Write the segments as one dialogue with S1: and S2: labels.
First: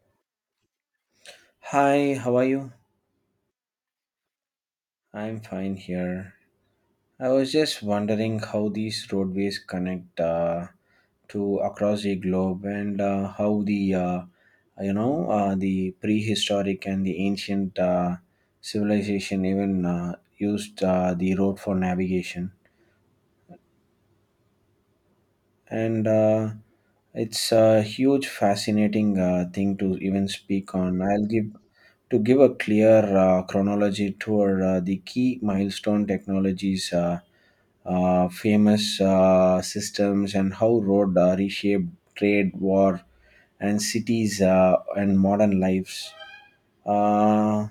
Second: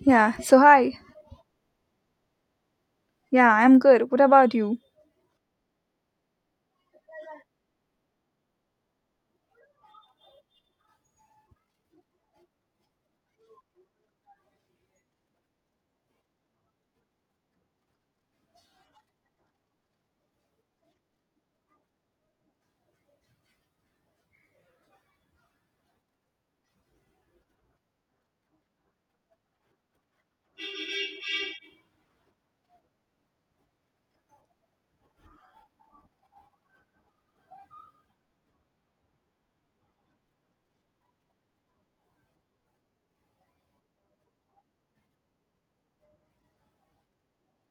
S1: Yeah, so hi.
S2: Hi, how are you?
S1: Yeah, I'm good. What about you?
S2: I'm fine here. I was just wondering how these roadways connect to across the globe, and how the the prehistoric and the ancient civilization even used the road for navigation. And It's a huge fascinating thing to even speak on. I'll give To give a clear chronology toward the key milestone technologies, famous systems, and how road reshaped trade, war, and cities, and modern lives. uh,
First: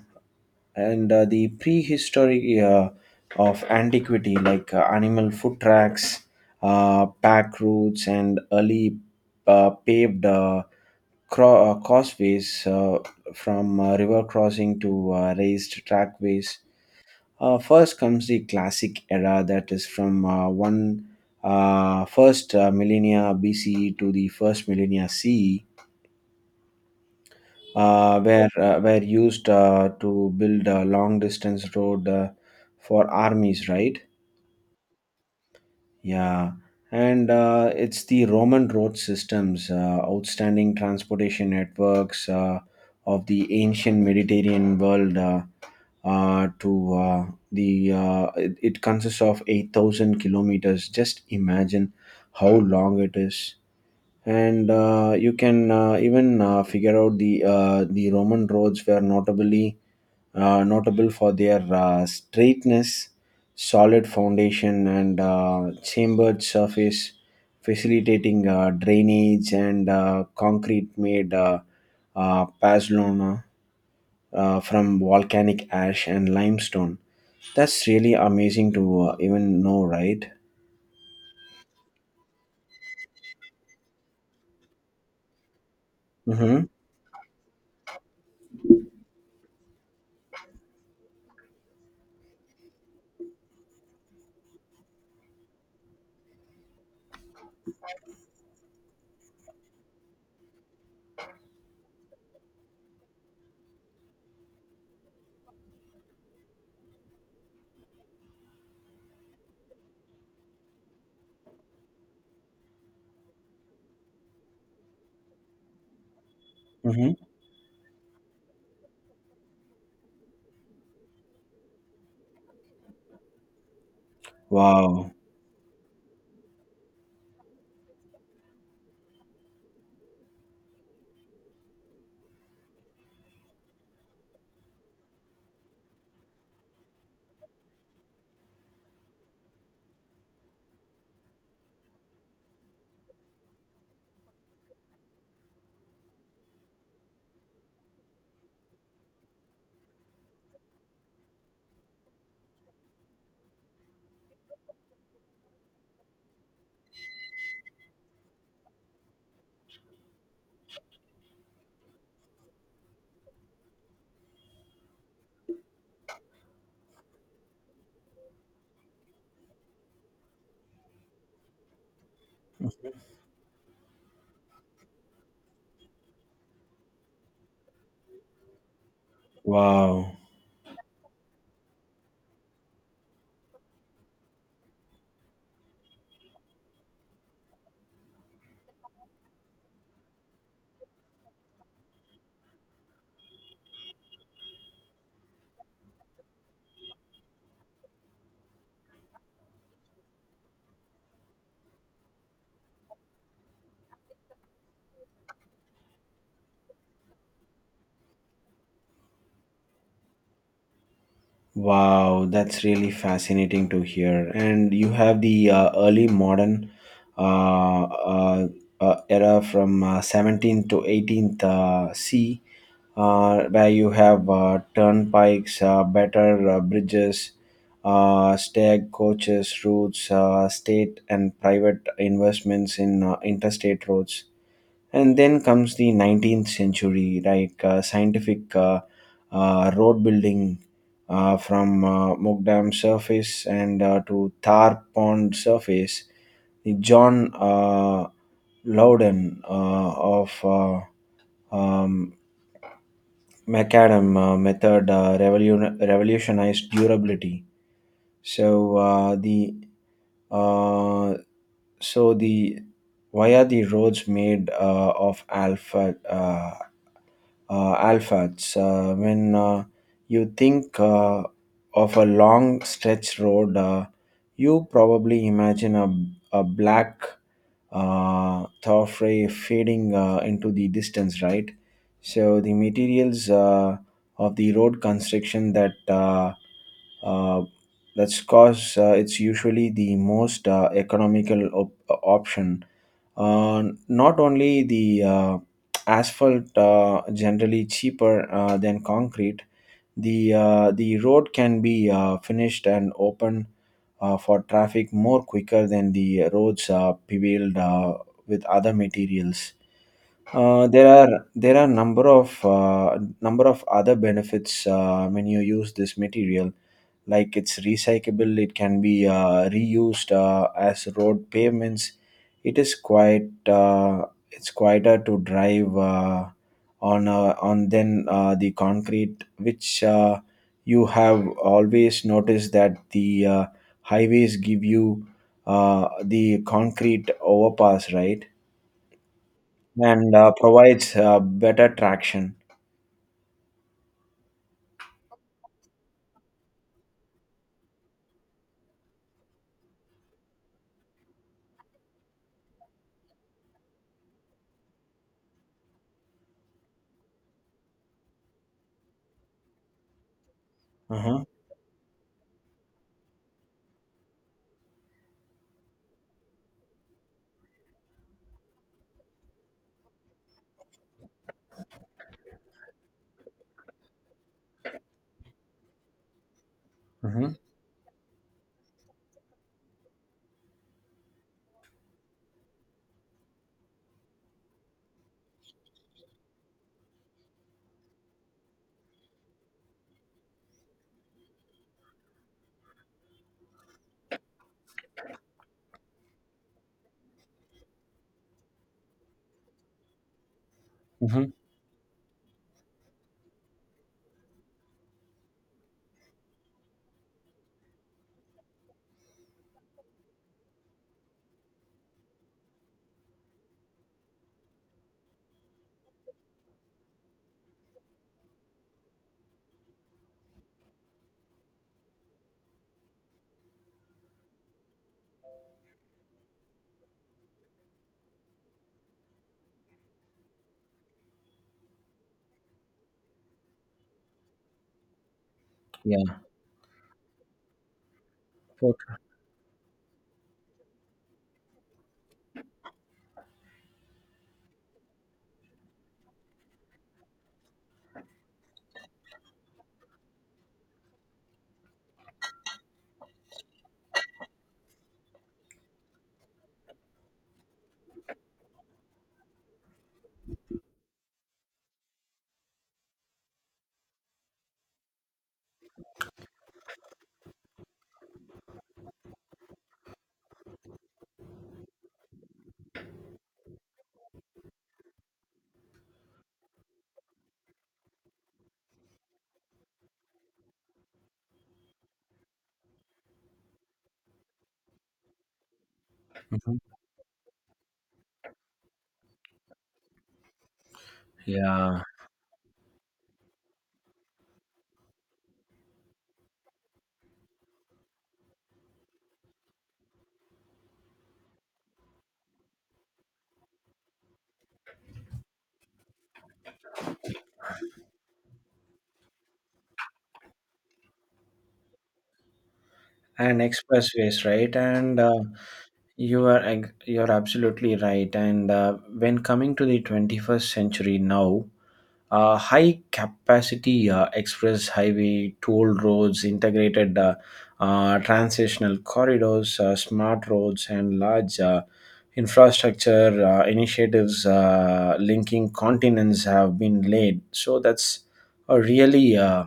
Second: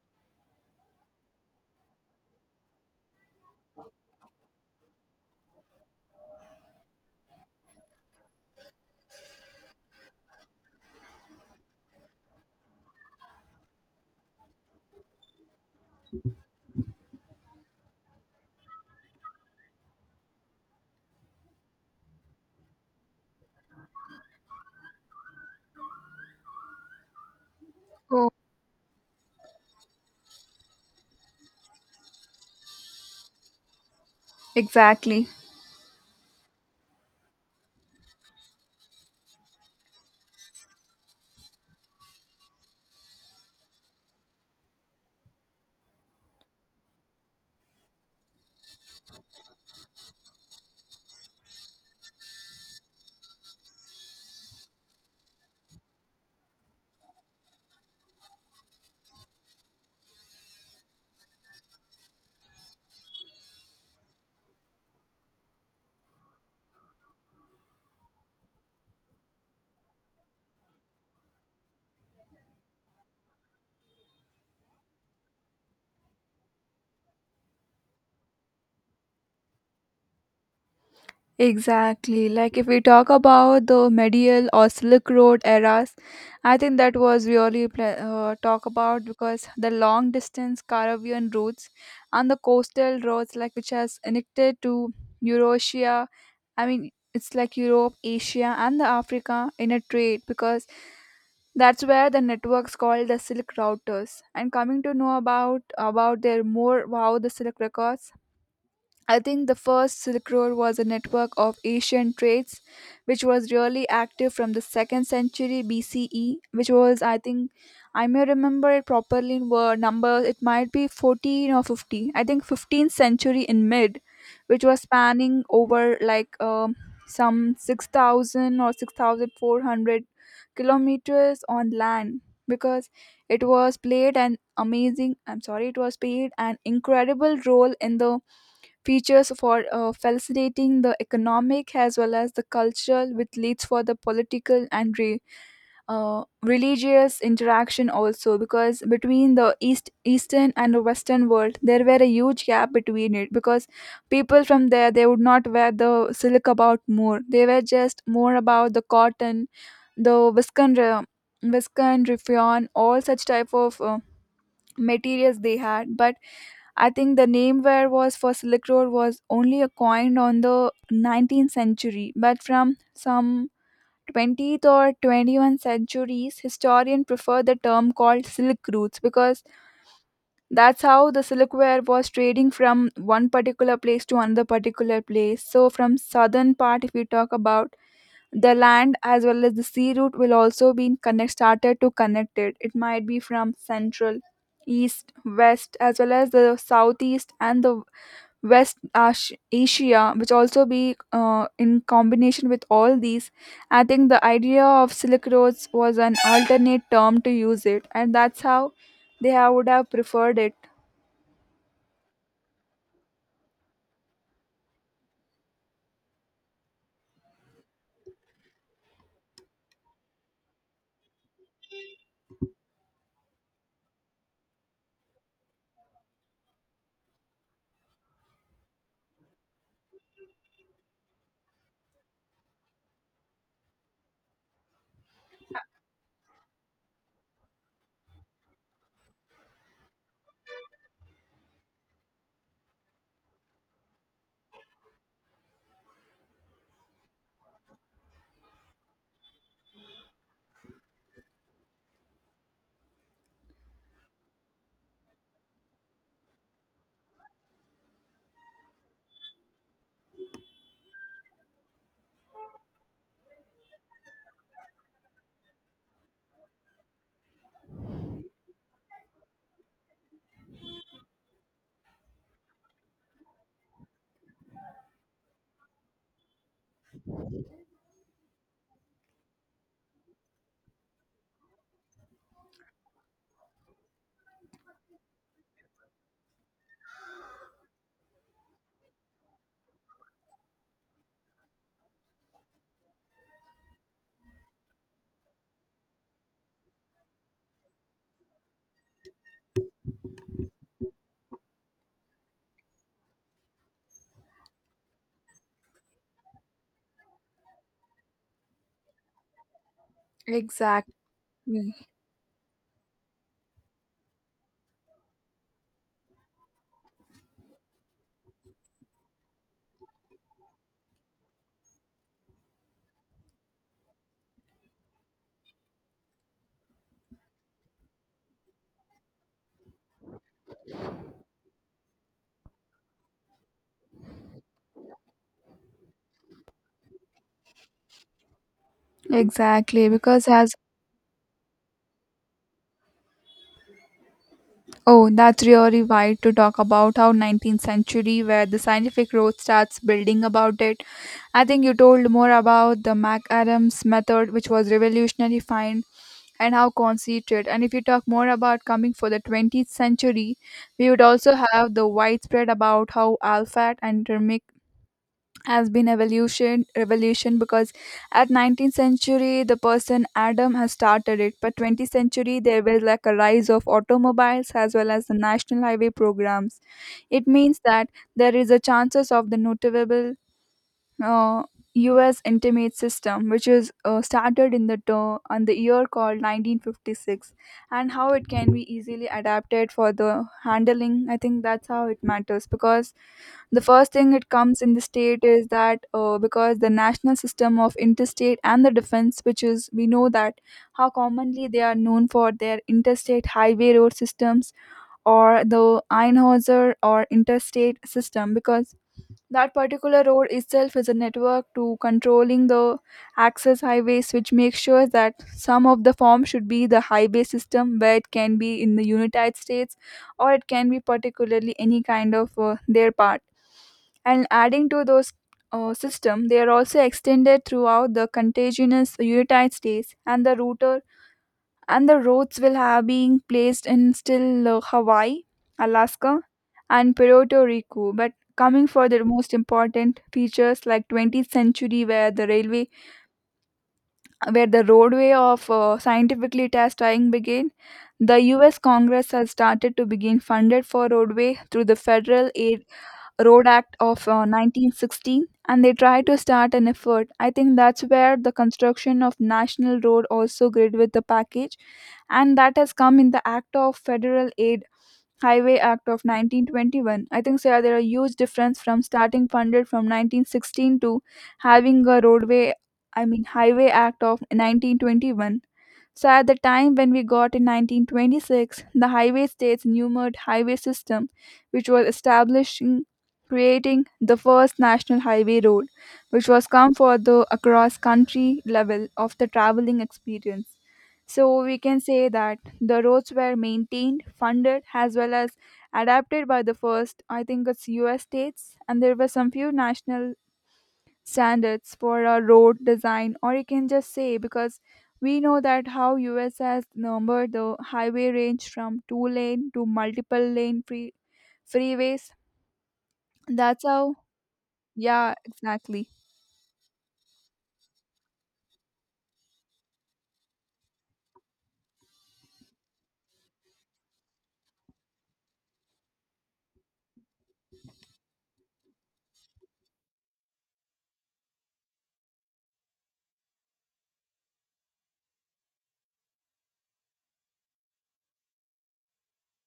S2: and The prehistory of antiquity, like animal foot tracks, pack routes, and early paved causeways from river crossing to raised trackways. First comes the classic era, that is from one first millennia BCE to the first millennia CE,
S1: Oh,
S2: were used to build a long distance road, for armies, right?
S1: exactly.
S2: Yeah, and it's the Roman road systems, outstanding transportation networks of the ancient Mediterranean world. To the It consists of 8,000 kilometers. Just imagine how long it is. And you can even figure out the Roman roads were notably notable for their straightness, solid foundation, and chambered surface, facilitating drainage, and concrete made Pazlona from volcanic ash and limestone. That's really amazing to even know, right?
S1: Exactly. Like if we talk about the medieval or Silk Road eras, I
S2: Mm-hmm.
S1: think that was really talk about because the long distance Caribbean routes and the coastal roads like which has connected to Eurasia. I mean, it's like Europe, Asia, and the Africa in a trade because that's where the networks called the silk routers. And coming to know about their more, wow, the silk records. I think the first Silk Road was a network of Asian trades which was really active from the 2nd century BCE, which was, I
S2: Mm-hmm.
S1: think, I may remember it properly in word numbers, it might be 14 or 50, I think 15th century in mid, which was
S2: Wow.
S1: spanning over like some 6,000 or 6,400 kilometers on land because it was played an amazing, I'm sorry, it was played an incredible role in the features for facilitating the economic as well as the cultural, which leads for the political and religious interaction also, because between the eastern and the western world there were a huge gap between it because people from there, they would not wear the silk about more, they were just more about the cotton, the viscon viscon riffion, all such type of materials they had. But I think the name where was for Silk Road was only a coin on the 19th century, but from some 20th or 21st centuries, historians prefer the term called silk routes because
S2: Wow.
S1: that's how the silkware was trading from one particular place to another particular place. So, from southern part, if we talk about the land as well as the sea route will also be connect, started to connect it. It might be from central, east, west, as well as the southeast and the Asia, which also be in combination with all these. I think the idea of Silk Roads was an alternate term to use it, and that's how they have, would have preferred it.
S2: Wow, that's really fascinating to hear. And you have the early modern uh, uh, era from 17th to 18th C, where you have turnpikes, better bridges, stagecoaches, routes, state and private investments in interstate roads. And then comes the 19th century, like scientific road building from Mokdam surface and to Thar Pond surface. The John Loudon of um, macadam method revolutionized durability. So the uh, so the Why are the roads made of alpha alphas? When you think of a long stretch road, you probably imagine a black Thor fading into the distance, right? So the materials of the road construction uh, that's cause it's usually the most economical option. Not only the asphalt generally cheaper than concrete, the road can be finished and open for traffic more quicker than the roads are paved with other materials. There
S1: Exactly.
S2: are number of other benefits when you use this material, like it's recyclable, it can be reused as road pavements. It is quite it's quieter to drive on than the concrete, which you have always noticed that the highways give you the concrete overpass, right?
S1: Exactly.
S2: And
S1: Because as.
S2: provides better traction.
S1: Oh, that's really wide to talk about how 19th century where the scientific road starts building about it. I think you told more about the MacAdams method, which was revolutionary find and how conceited. And if you talk more about coming for the 20th century, we would
S2: Uh-huh.
S1: also have the widespread about how alpha and thermic has been evolution revolution because at 19th century the person Adam has started it, but 20th century there was like a rise of automobiles as well as the national highway programs. It
S2: Mm-hmm.
S1: means that there is a chances of the notable uh, U.S. intimate system, which is started in the on the year called 1956, and how it can be easily adapted for the handling. I think that's how it matters because the first thing it comes in the state is that because the national system of interstate and the defense, which is we know that how
S2: Mm-hmm.
S1: commonly they are known for their interstate highway road systems, or the Einhauser or interstate system, because that particular road itself is a network to controlling the access highways, which makes sure that some of the form should be the highway system, where it can be in the United States or it can be particularly any kind of their part. And adding to those system, they are also extended throughout the contiguous United States and the router, and the roads will have been placed in still Hawaii,
S2: Yeah.
S1: Alaska, and Puerto Rico. But coming for the most important features like 20th century, where the railway, where the roadway of scientifically testing began, the U.S. Congress has started to begin funded for roadway through the federal aid Road Act of 1916, and they try to start an effort. I think that's where the construction of National Road also grid with the package, and that has come in the Act of Federal Aid Highway Act of 1921. I think sir, there are huge difference from starting funded from 1916 to having a roadway, I mean Highway Act of 1921, so at the time when we got in 1926, the highway state's numbered highway system, which was establishing, creating the first national highway road, which was
S2: Mhm.
S1: come for the across country level of the traveling experience. So we can
S2: Yeah.
S1: say that the roads were maintained, funded, as well as adapted by the first, I think it's US states, and there were some few national standards for a road design, or you can just say because we know that how us has numbered the highway range from two lane to multiple lane freeways.
S2: And
S1: That's how,
S2: expressways, right? And
S1: yeah, exactly.
S2: you're absolutely right. And when coming to the 21st century now, high capacity express highway, toll roads, integrated transitional corridors, smart roads, and large infrastructure initiatives linking continents have been laid. So that's a really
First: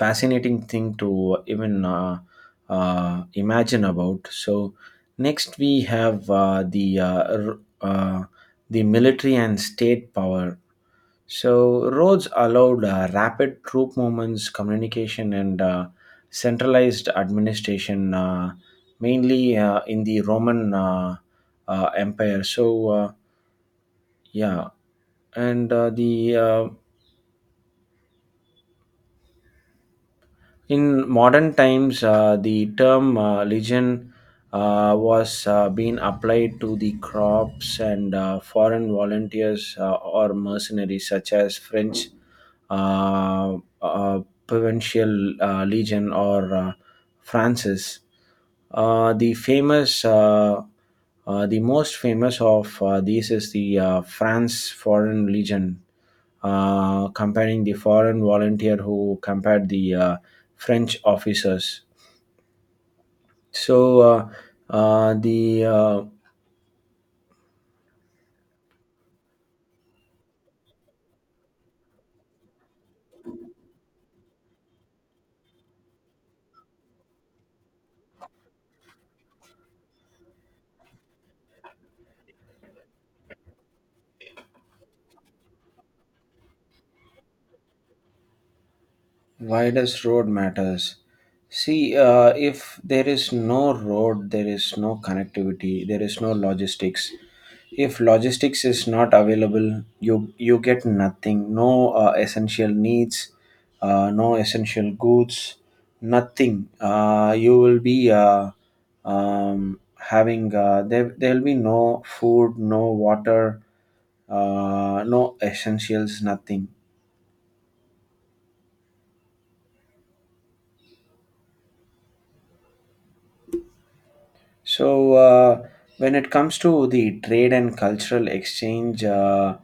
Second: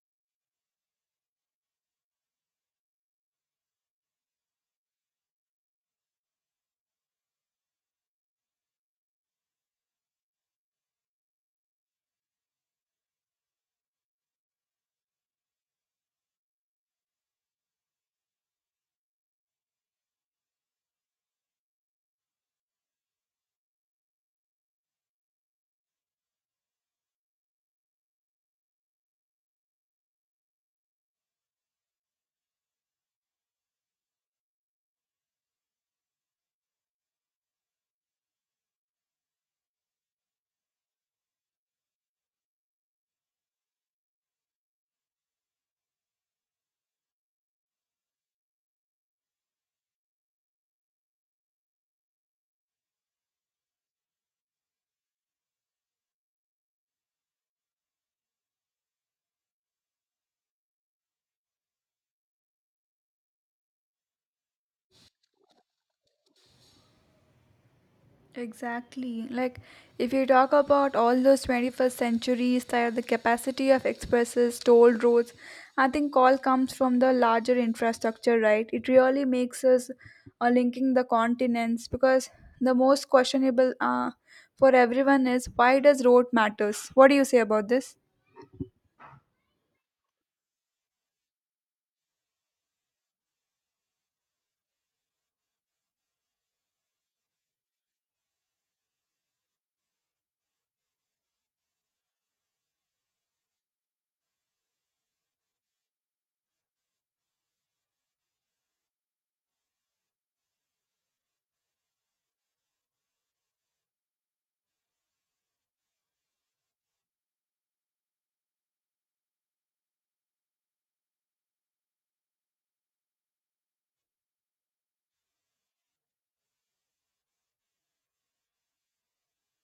S2: fascinating thing to even imagine about. So next we have the military and state power. So roads allowed rapid troop movements, communication, and centralized administration, mainly in the Roman Empire. So yeah, and the In modern times, the term legion was being applied to the crops and foreign volunteers or mercenaries, such as French uh, uh, provincial legion or Francis. Uh, the famous, uh, the most famous of these is the France Foreign Legion, comparing the foreign volunteer who compared the French officers. So the
S1: Exactly. Like, if you talk about all those 21st century style, the capacity of expresses, toll roads, I think all comes from the larger infrastructure, right? It really makes us linking the continents because the most questionable for everyone is, why does road matters? What do you say about this?
S2: Why does road matters? See, if there is no road, there is no connectivity, there is no logistics. If logistics is not available, you get nothing. No essential needs, no essential goods, nothing. You will be having there. There will be no food, no water, no essentials, nothing. So, when it comes to the trade and cultural exchange,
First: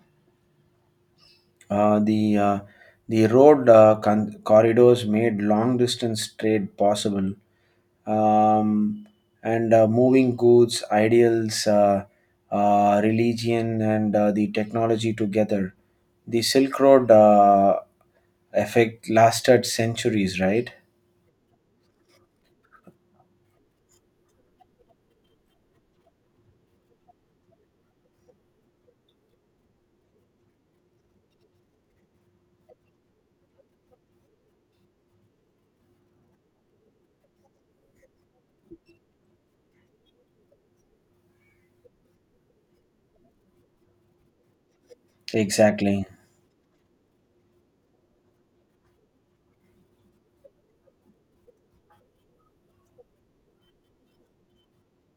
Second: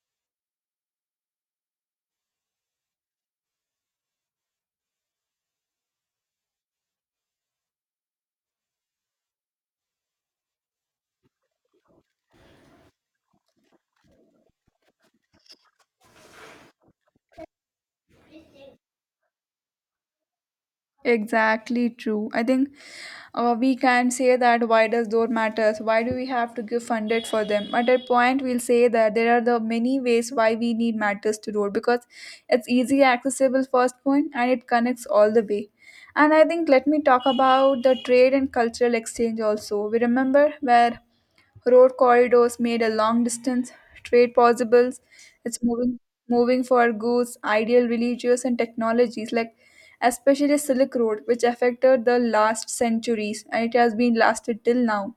S2: uh, the uh, the road corridors made long distance trade possible, um, and moving goods, ideals, religion, and the technology together. The Silk Road effect lasted centuries, right?
S1: Exactly true. I think we can say that why does door matters? Why do we have to give funded for them? At that point, we'll say that there are the many ways why we need matters to road because it's easy accessible first point, and it connects all the way. And I think let me talk about the trade and cultural exchange also. We remember where Road corridors made a long distance trade possible. It's moving
S2: Exactly.
S1: moving for goods, ideal religious and technologies, like especially Silk Road, which affected the last centuries and it has been lasted till now.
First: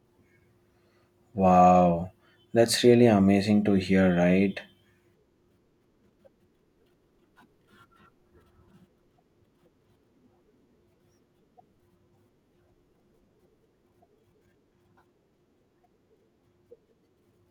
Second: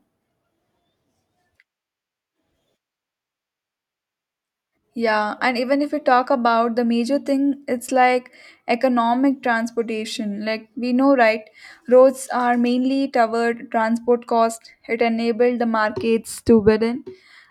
S2: Wow, that's really amazing to hear, right?
S1: Yeah, and even if we talk about the major thing, it's like economic transportation. Like we know, right? Roads are mainly covered transport cost. It enabled the markets to bid in.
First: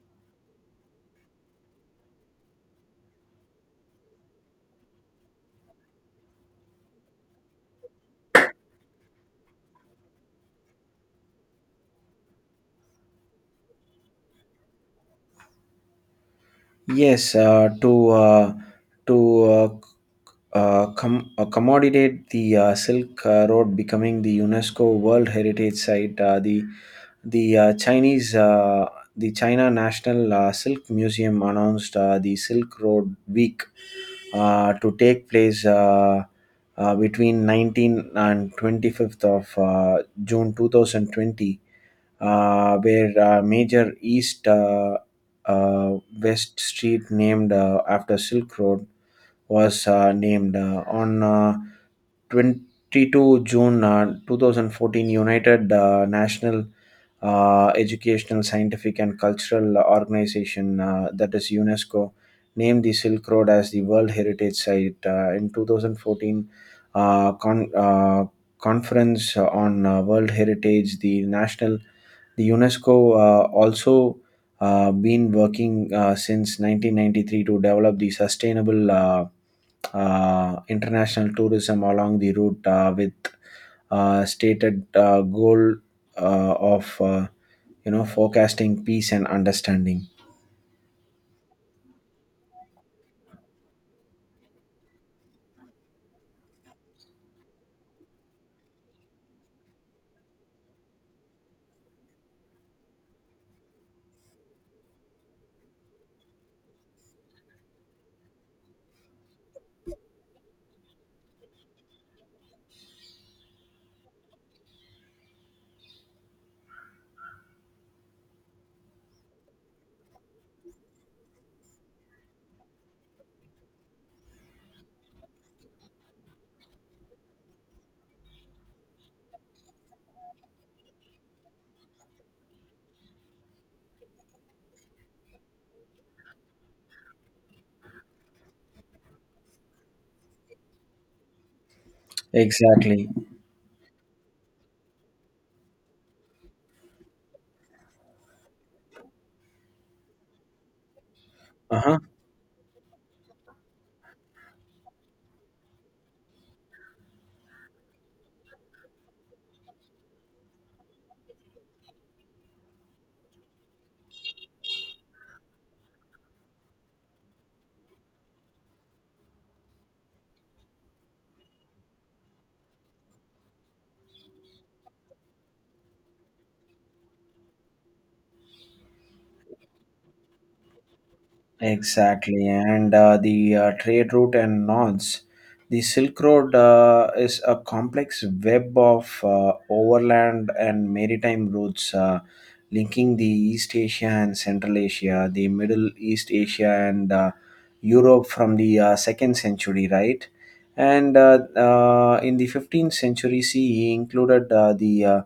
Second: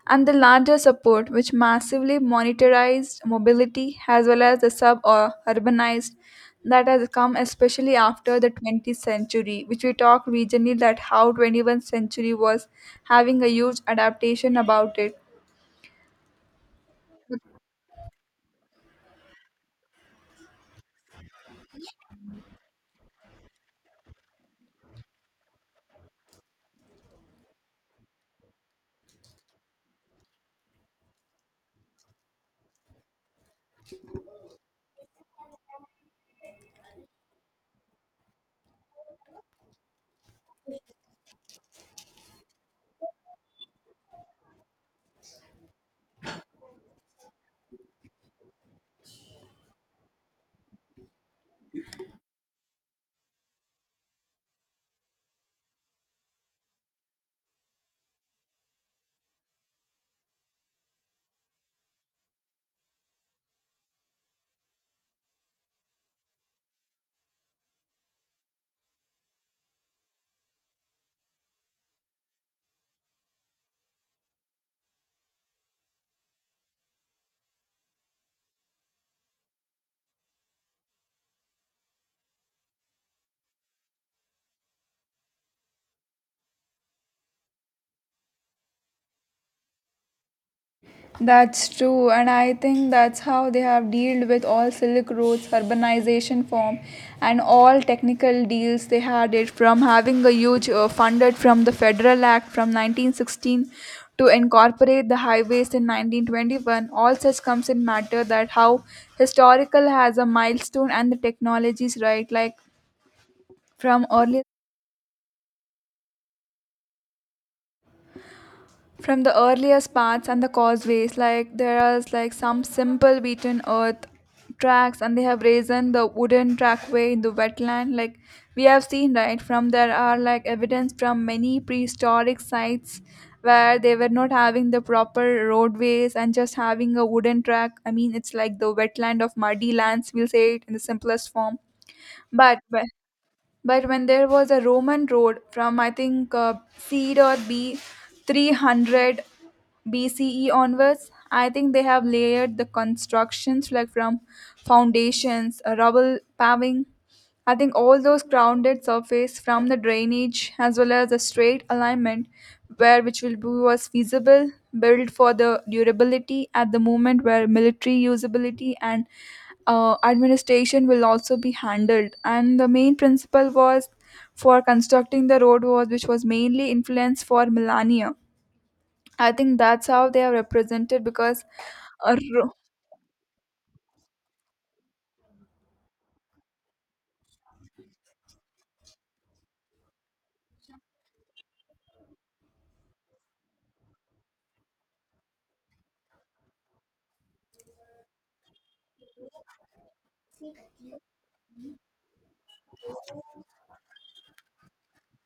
S1: And the larger support, which massively monetized mobility as well as the sub or urbanized, that has come especially after the 20th century, which we talked regionally that how 21st century was having a huge adaptation about it.
S2: Yes, to uh, accommodate the Silk Road becoming the UNESCO World Heritage Site, the Chinese the China National Silk Museum announced the Silk Road Week to take place between 19th and 25th of June 2020, where major East West Street, named after Silk Road, was named on. 22 June 2014, United National Educational, Scientific, and Cultural Organization, that is UNESCO, named the Silk Road as the World Heritage Site. In 2014, uh, con- uh, Conference on World Heritage, the UNESCO also been working since 1993 to develop the sustainable international tourism along the route, with stated goal of forecasting peace and understanding.
S1: That's true, and I think that's how they have dealt with all Silk Roads, urbanization form, and all technical deals they had it from having a huge funded from the Federal Act from 1916 to incorporate the highways in 1921. All such comes in matter that how historical has a milestone and the technologies, right? Like from early From the earliest paths and the causeways, like there is like some simple beaten earth tracks, and they have risen the wooden trackway in the wetland. Like we have seen, right? From there are like evidence from many prehistoric sites where they were not having the proper roadways and just having a wooden track. I mean, it's like the wetland of muddy lands. We'll say it in the simplest form, but. but
S2: Exactly.
S1: but when there was a Roman road from I think C or B 300 BCE onwards, I think they
S2: Uh-huh.
S1: have layered the constructions like from foundations, rubble paving. I think all those grounded surface from the drainage as well as the straight alignment where which will be was feasible, built for the durability at the moment where military usability and administration will also be handled. And the main principle was for constructing the road was which was mainly influenced for millennia. I think that's how they are represented because a
S2: Exactly,
S1: ro-
S2: and the trade route and knots. The Silk Road is a complex web of overland and maritime routes linking the East Asia and Central Asia, the Middle East Asia, and Europe from the second century, right? And in the 15th century CE, included uh, the uh,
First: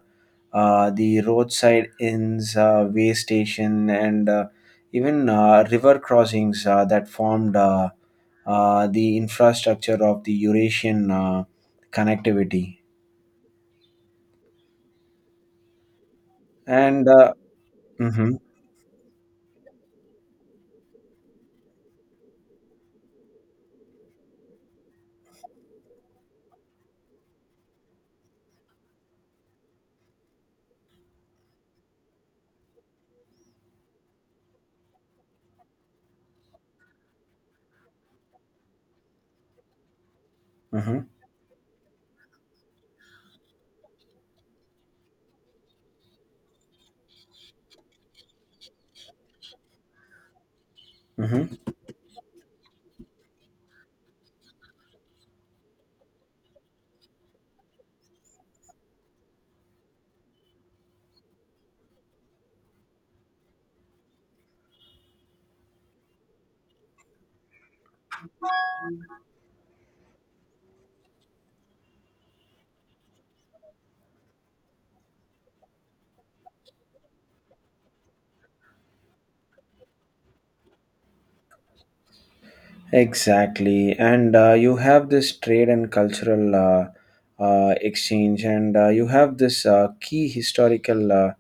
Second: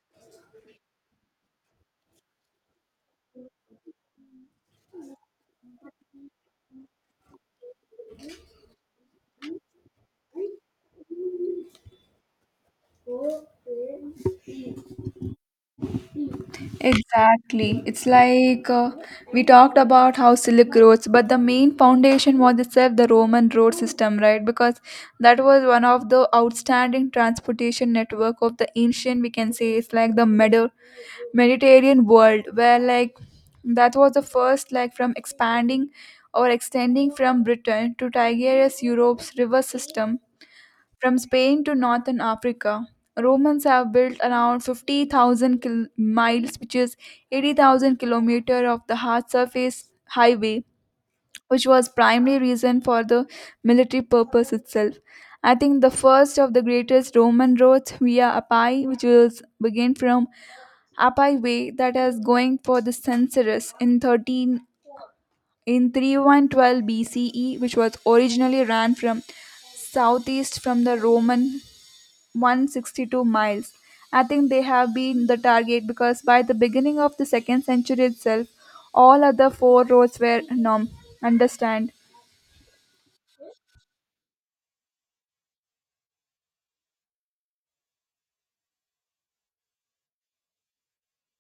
S2: uh, the roadside inns, way station, and even river crossings that formed the infrastructure of the Eurasian connectivity. And
S1: Exactly. It's
S2: Mhm.
S1: like we talked about how Silk roads, but the main foundation was itself the Roman road system, right? Because that was one of the outstanding transportation network of the ancient, we can say, it's like the Mediterranean world, where like that was the first, like from expanding or extending from Britain to Tigris, Europe's river system,
S2: Mhm.
S1: from Spain to northern Africa, Romans have built around 50,000 miles, which is 80,000 kilometer of the hard surface highway,
S2: Mhm.
S1: which was primary reason for the military purpose itself. I think the first of the greatest Roman roads via Appii, which was begin from Appii Way, that is going for the Censorus in 13, in 3 1 12 B BCE, which was originally ran from southeast from the Roman 162 miles. I think they have been the target because by the beginning of the 2nd century itself, all other four roads were norm. Understand?
S2: Exactly, and you have this trade and cultural exchange, and you have this key historical uh,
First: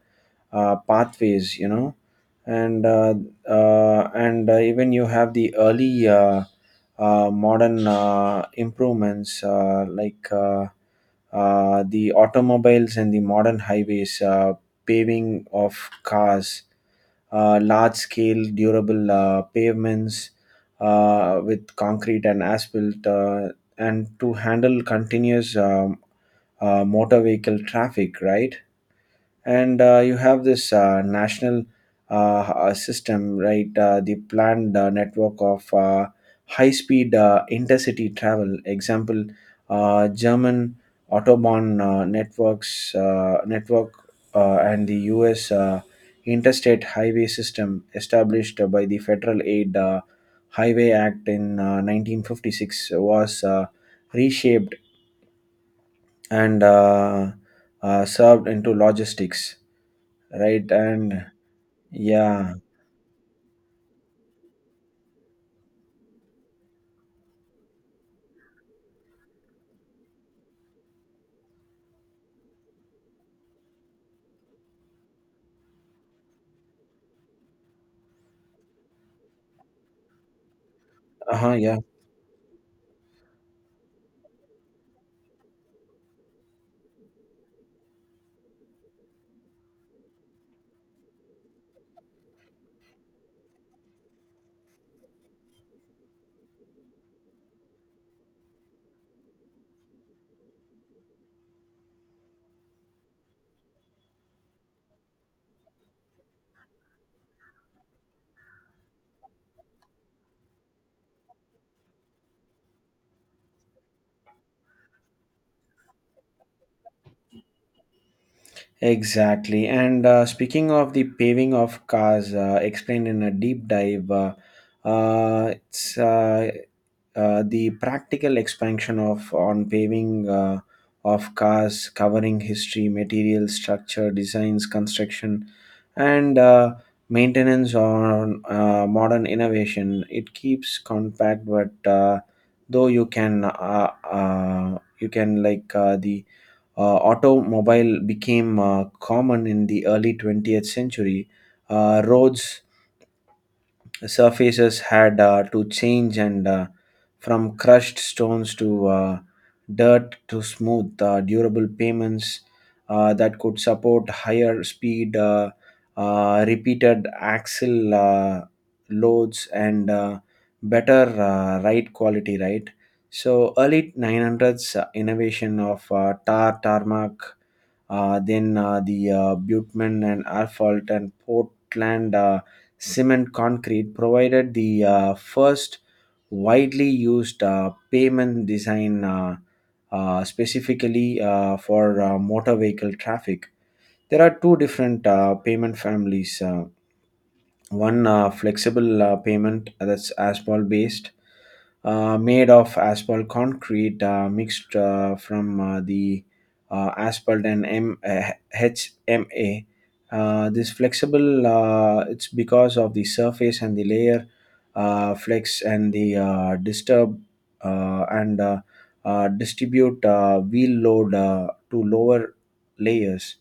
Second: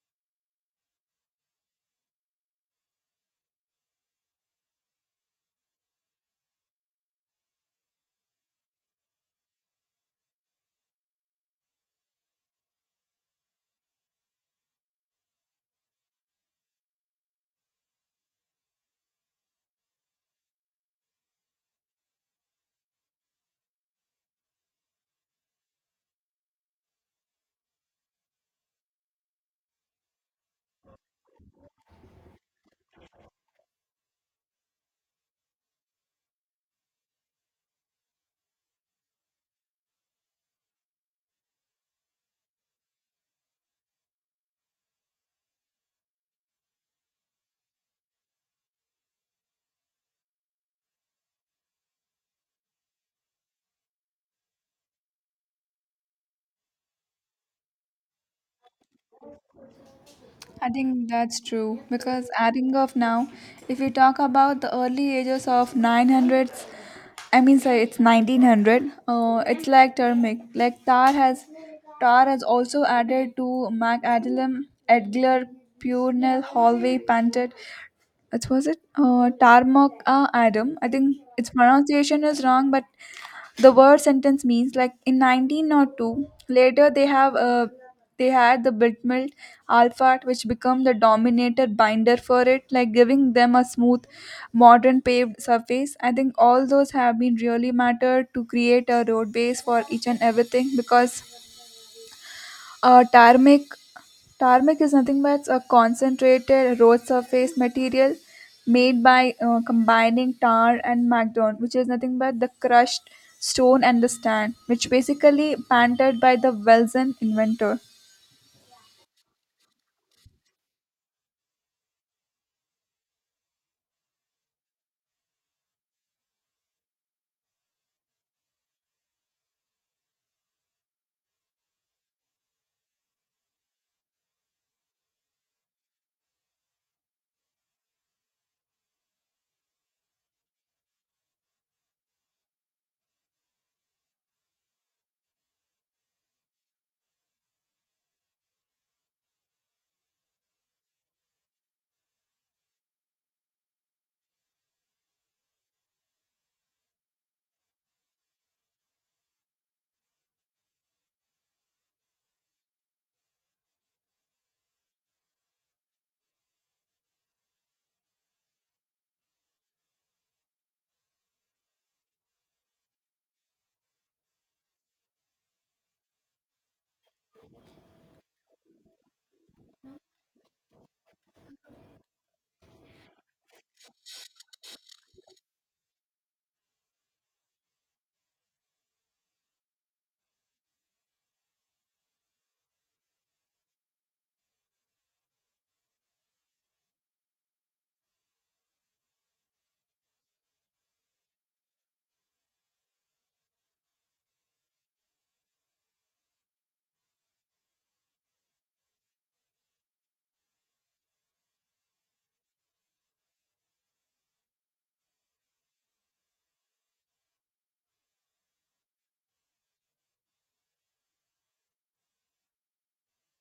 S2: uh, pathways, and even you have the early modern improvements like the automobiles and the modern highways, paving of cars, large scale durable pavements with concrete and asphalt, and to handle continuous motor vehicle traffic, right? And you have this national uh, system, right? The planned network of high speed intercity travel, example German autobahn network, and the US interstate highway system established by the Federal Aid Highway Act in 1956, was reshaped and served into logistics,
S1: I
S2: right?
S1: think
S2: And
S1: that's true because
S2: yeah.
S1: adding of now, if you talk about the early ages of 900s, I mean sorry, it's 1900. It's like turmeric. Like tar has also added to Mac Adilem, Edgler, Purnell, Hallway, Panted. What was it? Tarmoc Adam. I think its
S2: Uh-huh. Yeah,
S1: pronunciation is wrong, but the word sentence means like in 1902 later they had the bitmelt alphard which become the dominated binder for it, like giving them a smooth modern paved surface. I think all those have been really mattered to create a road base for each and everything, because uh, tarmac tarmac is nothing but a concentrated road surface material made by combining tar and macdon, which is nothing but the crushed stone and the sand, which basically patented by the Welsen inventor.
S2: exactly. And speaking of the paving of cars explained in a deep dive, it's the practical expansion of on paving of cars, covering history, material, structure, designs, construction, and maintenance on modern innovation. It keeps compact, but though you can like the automobile became common in the early 20th century. Roads surfaces had to change, and from crushed stones to dirt to smooth durable pavements that could support higher speed, repeated axle loads, and better ride quality, right? So early 900s innovation of tarmac, then the bitumen and asphalt and Portland cement concrete provided the first widely used payment design, specifically for motor vehicle traffic. There are two different payment families. One flexible pavement, that's asphalt based, made of asphalt concrete mixed from the asphalt and HMA. This flexible, it's because of the surface and the layer flex and the disturb and distribute wheel load to lower layers,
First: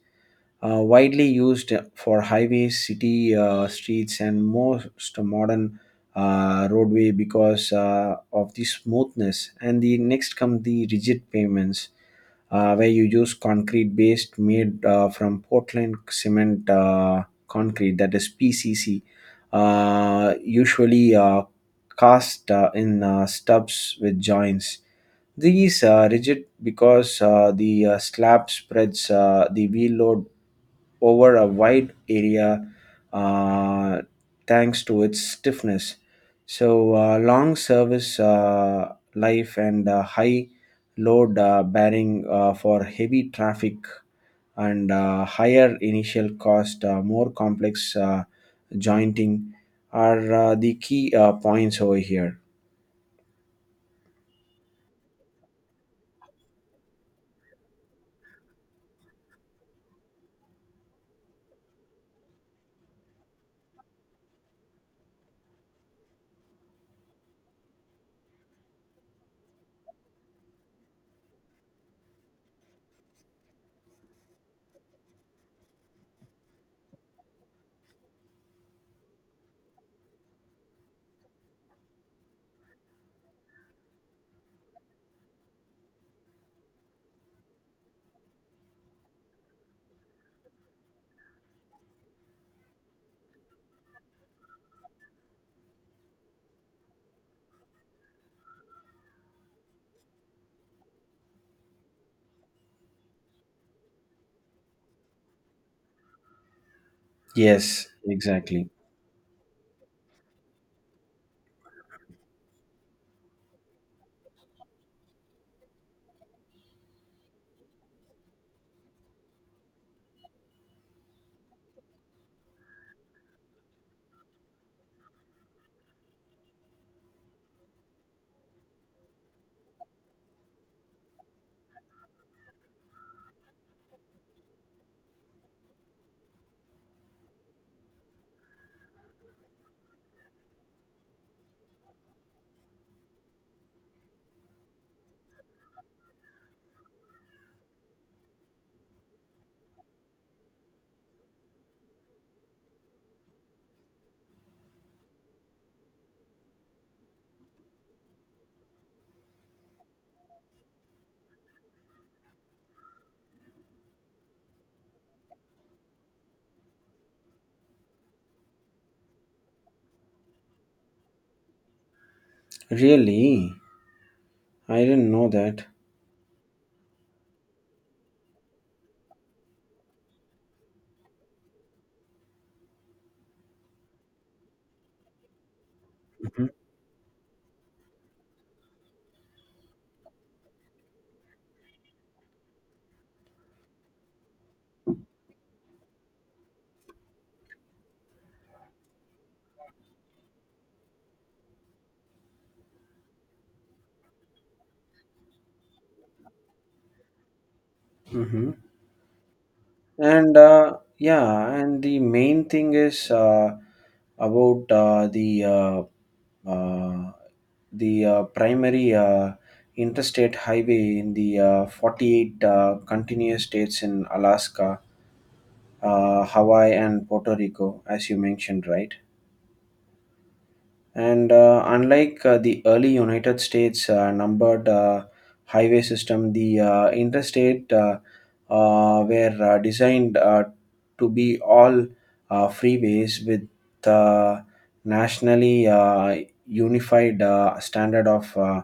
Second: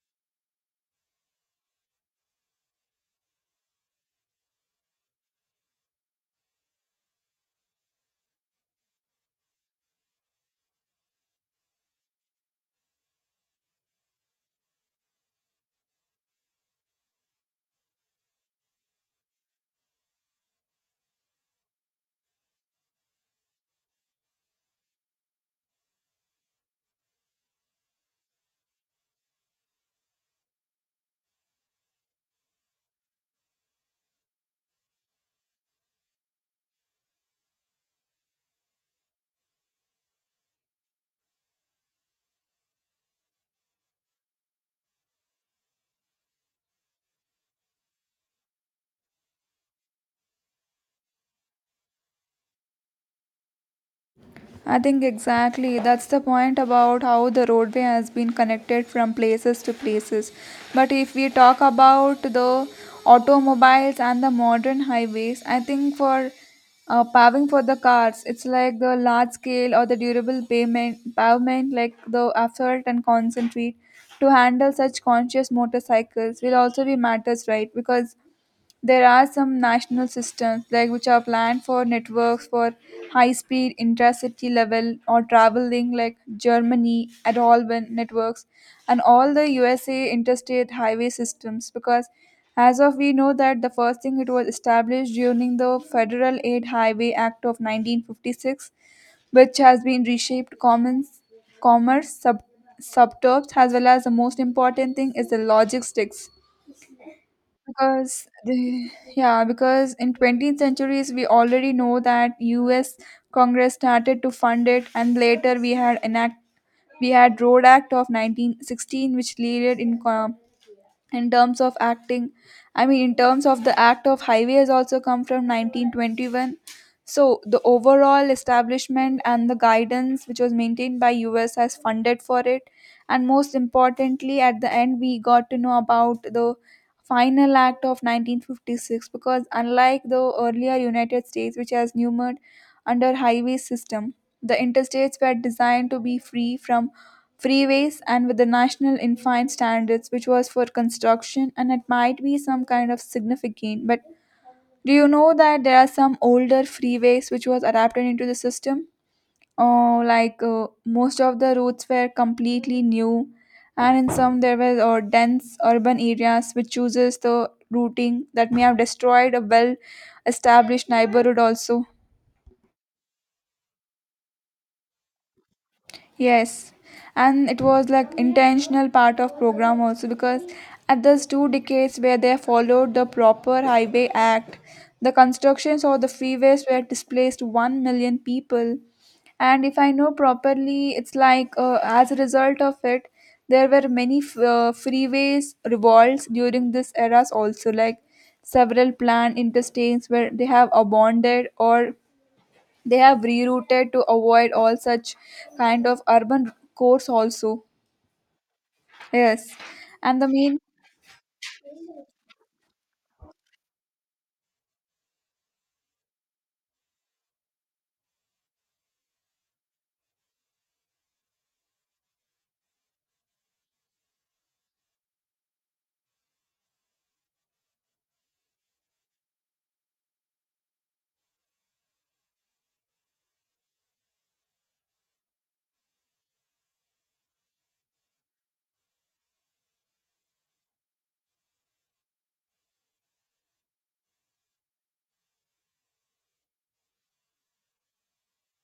S2: widely used for highways, city streets, and most modern roadway, because of the smoothness. And the next come the rigid pavements, where you use concrete based made from Portland cement concrete, that is PCC, usually cast in stubs with joints. These are rigid because the slab spreads the wheel load over a wide area, uh, thanks to its stiffness. So, long service life and high load bearing for heavy traffic, and higher initial cost, more complex jointing are the key points over here.
S1: I think exactly that's the point about how the roadway has been connected from places to places. But if we talk about the automobiles and the modern highways, I think for paving for the cars, it's like the large scale or the durable pavement like the asphalt and concentrate to handle such conscious motorcycles will also be matters, right? Because there are some national systems like which are planned for networks for high speed intracity level or traveling like Germany at all when networks, and all the USA interstate highway systems, because as of we know that the first thing, it was established during the federal aid highway act of 1956, which has been reshaped commons commerce subterms, as well as the most important thing is the logistics,
S2: Yes,
S1: because
S2: exactly.
S1: yeah, because in 20th centuries we already know that US congress started to fund it. And later we had road act of 1916, which leaded in in terms of acting. I mean, in terms of the act of highways, also come from 1921. So the overall establishment and the guidance which was maintained by US has funded for it. And most importantly at the end we got to know about the final act of 1956, because unlike the earlier United States, which has numerous under highway system, the interstates were designed to be free from freeways and with the national infine standards which was for construction, and it might be some kind of significant. But do you know that there are some older freeways which was adapted into the system? Oh, like most of the routes were completely new, and in some there were dense urban areas which chooses the routing that may have destroyed a well established neighborhood also.
S2: Really? I didn't know that.
S1: Yes, and it was like intentional part of program also, because at those 2 decades where they followed the proper highway act, the constructions or the
S2: hmm
S1: freeways were displaced 1 million people. And if I know properly, it's like as a result of it, there were many freeways revolts during this eras also, like several planned interstates where they have abandoned, or they have rerouted to avoid all such kind of urban cores also.
S2: hmm
S1: Yes. And the
S2: And
S1: main
S2: uh, yeah, and the main thing is about uh, the primary interstate highway in the 48 continuous states in Alaska, Hawaii, and Puerto Rico, as you mentioned, right? And unlike the early United States numbered highway system, the interstate were designed to be all freeways with uh, nationally unified standard of uh,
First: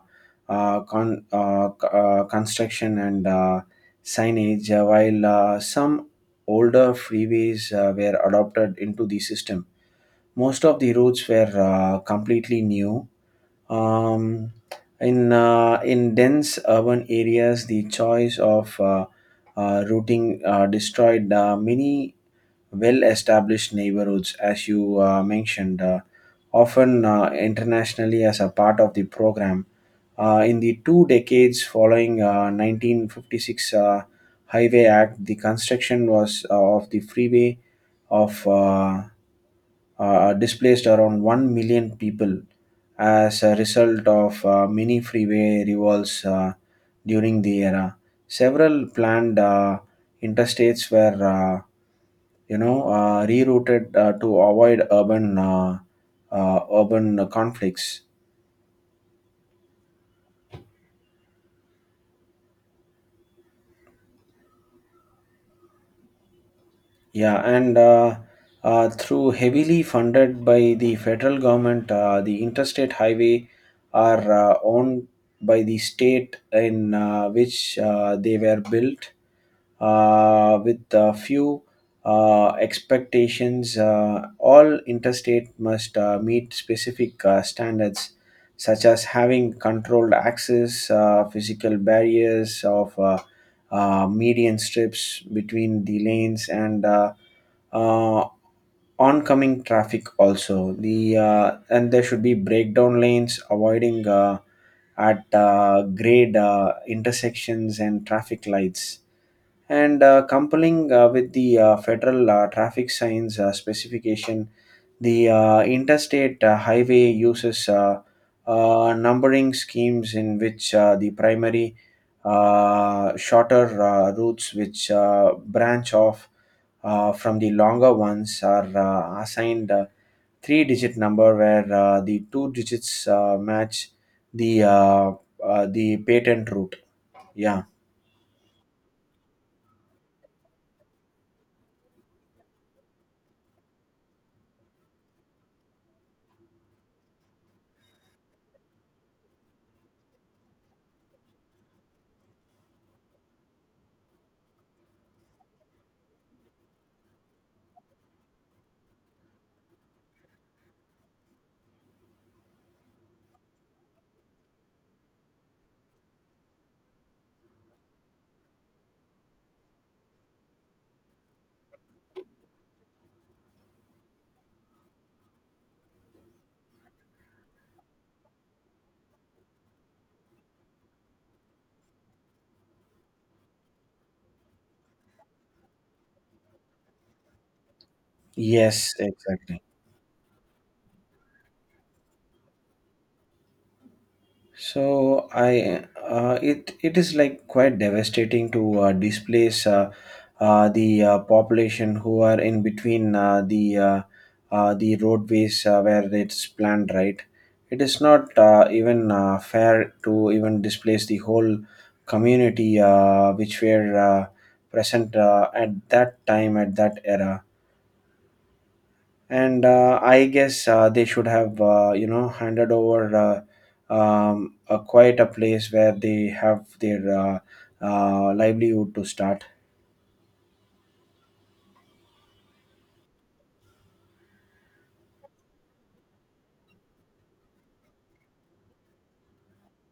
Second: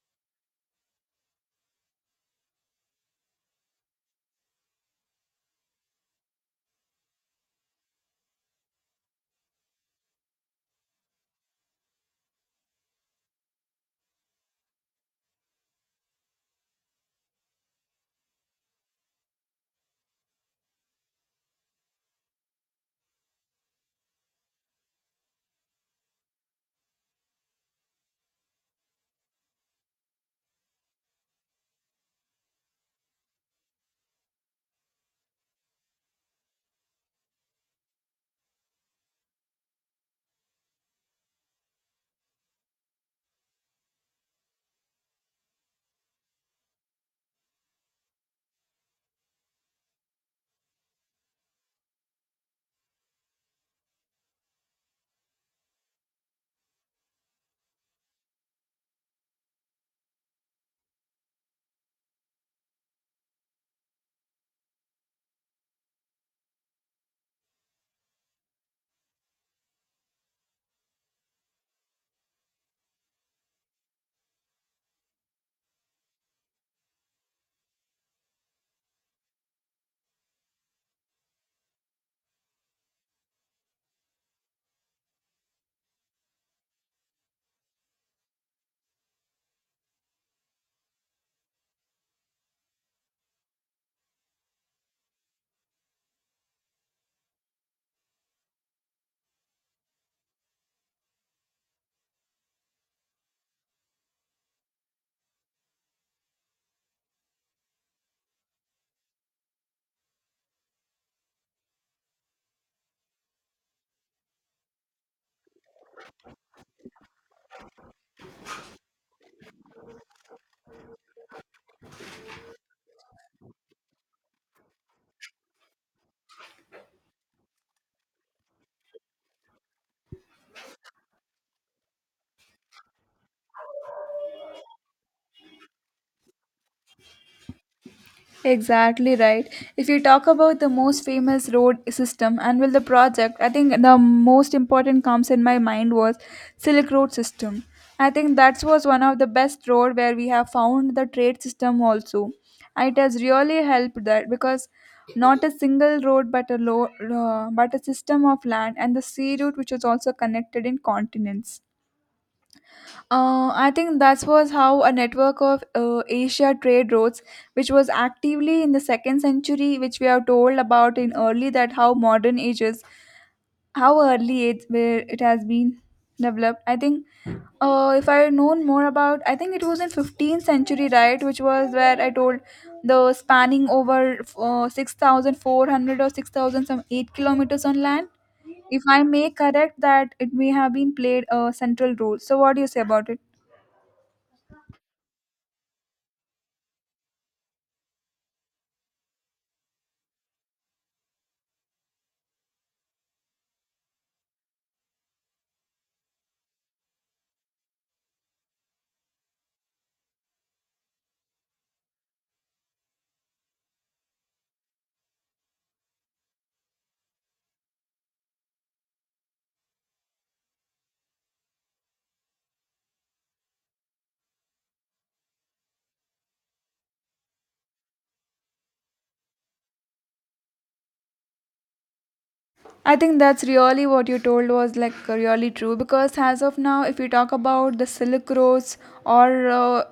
S2: uh, con- uh, c- uh, construction and signage, while some older freeways were adopted into the system. Most of the routes were completely new. Um, in dense urban areas, the choice of routing destroyed many well-established neighborhoods, as you mentioned, often internationally as a part of the program. In the 2 decades following 1956 Highway Act, the construction was of the freeway of. Displaced around 1 million people as a result of mini freeway revolts during the era. Several planned interstates were, rerouted to avoid urban conflicts. Yeah, and through heavily funded by the federal government, the interstate highway are owned by the state in which they were built, with a few expectations. All interstate must meet specific standards, such as having controlled access, physical barriers of median strips between the lanes and uh, oncoming traffic. Also the and there should be breakdown lanes avoiding at grade intersections and traffic lights, and complying with the federal traffic signs specification. The interstate highway uses numbering schemes in which the primary shorter routes which branch off from the longer ones are assigned a three digit number where the two digits match the uh, the patent route. Yeah,
S1: Exactly, right. If you talk about the most famous road system and will the project, I think the most important comes in my mind was Silk Road system. I think that was one of the best road where we have found the trade system also. It has really helped that, because not a single road, but a system of land and the sea route which was also connected in continents. I think that was how a network of Asia trade routes, which was actively in the second century, which we are told about in early, that how modern ages, how early it where it has been developed. I think if I had known more about, I think it was in 15th century, right, which was where I told the spanning over 6,400 or 6,000 some 8 kilometers on land. If
S2: yes,
S1: I may
S2: exactly.
S1: correct that, it may have been played a central role. So, what do you say about it?
S2: So I it is like quite devastating to displace the population who are in between the roadways where it's planned, right. It is not even fair to even displace the whole community which were present at that time, at that era, and I guess they should have handed over a quite a place where they have their livelihood to start.
S1: I think that's really what you told was like really true, because as of now, if you talk about the Silk Roads, or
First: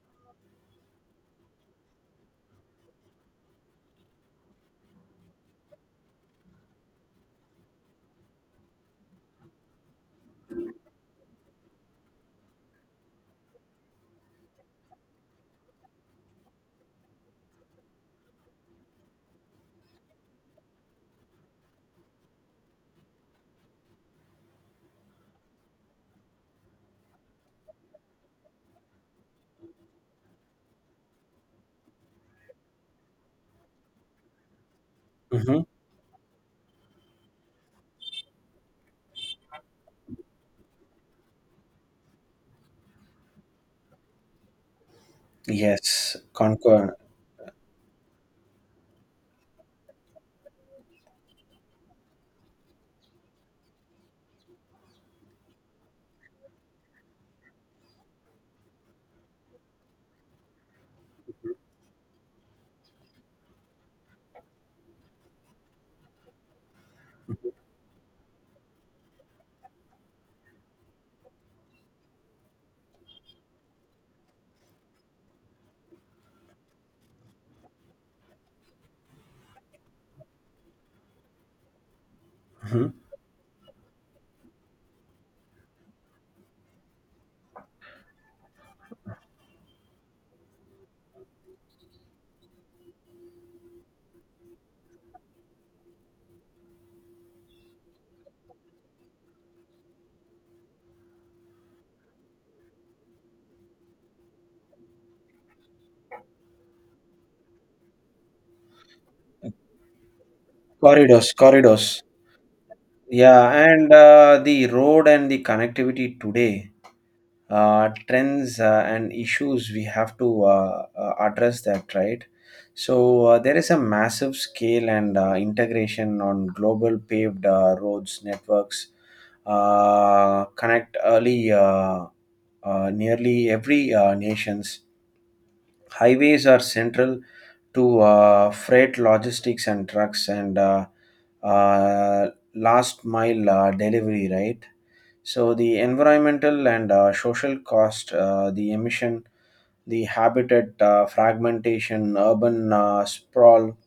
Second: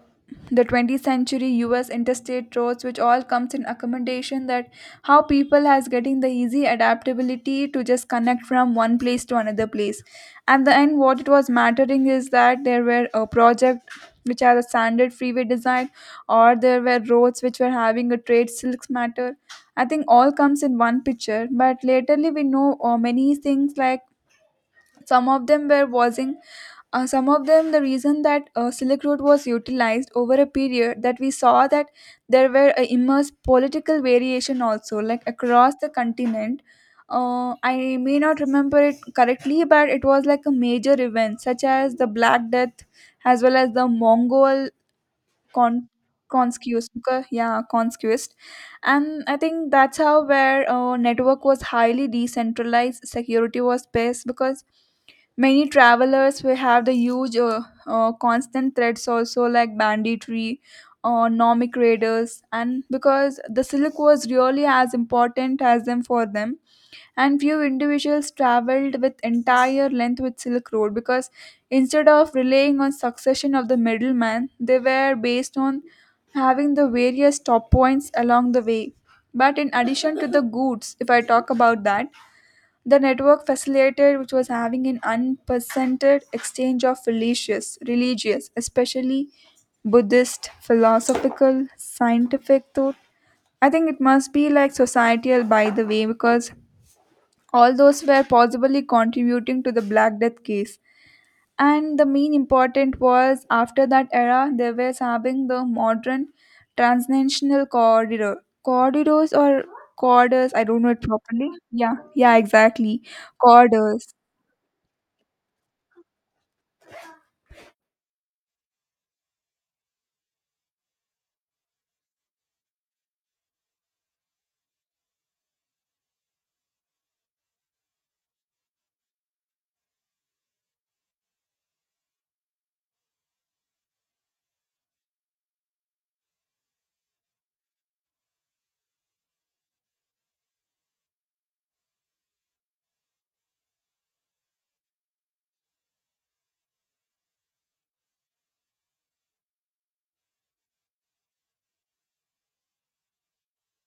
S1: the 20th century U.S. interstate roads, which all comes in accommodation that how people has getting the easy adaptability to just connect from one place to another place, at the end, what it was mattering is that there were a project which had a standard freeway design, or there were roads which were having a trade silks matter. I think all comes in one picture, but laterly we know many things, like some of them were wasing, some of them the reason that silk road was utilized over a period, that we saw that there were a immense political variation also, like
S2: Hmm.
S1: across the continent. I may not remember it correctly, but it was like a major event such as the Black Death as well as the Mongol con-
S2: Yes,
S1: conquest.
S2: conquer.
S1: Yeah, conquest. And I think that's how where network was highly decentralized, security was best, because many travelers will have the huge constant threats also, like banditry, nomadic raiders, and because the silk was really as important as them for them, and few individuals traveled with entire length with Silk Road, because instead of relying on succession of the middleman, they were based on having the various stop points along the way. But in addition to the goods, if I talk about that,
S2: Mhm.
S1: the network facilitated which was having an unprecedented exchange of religious, especially Buddhist, philosophical, scientific thought. I think it must be like societal by the way, because all those were possibly contributing to the Black Death case, and the main important was after that era they were having the modern transnational corridors or corridors, I don't know it
S2: Corridors,
S1: properly. Yeah,
S2: corridors.
S1: yeah, exactly.
S2: Yeah, and
S1: Corridors,
S2: uh, the road and the connectivity today, trends and issues we have to address that, right. So there is a massive scale and integration on global paved roads networks, connect early nearly every nations. Highways are central to freight logistics and trucks and uh, last mile delivery, right. So the environmental and social cost, the emission, the habitat fragmentation, urban sprawl,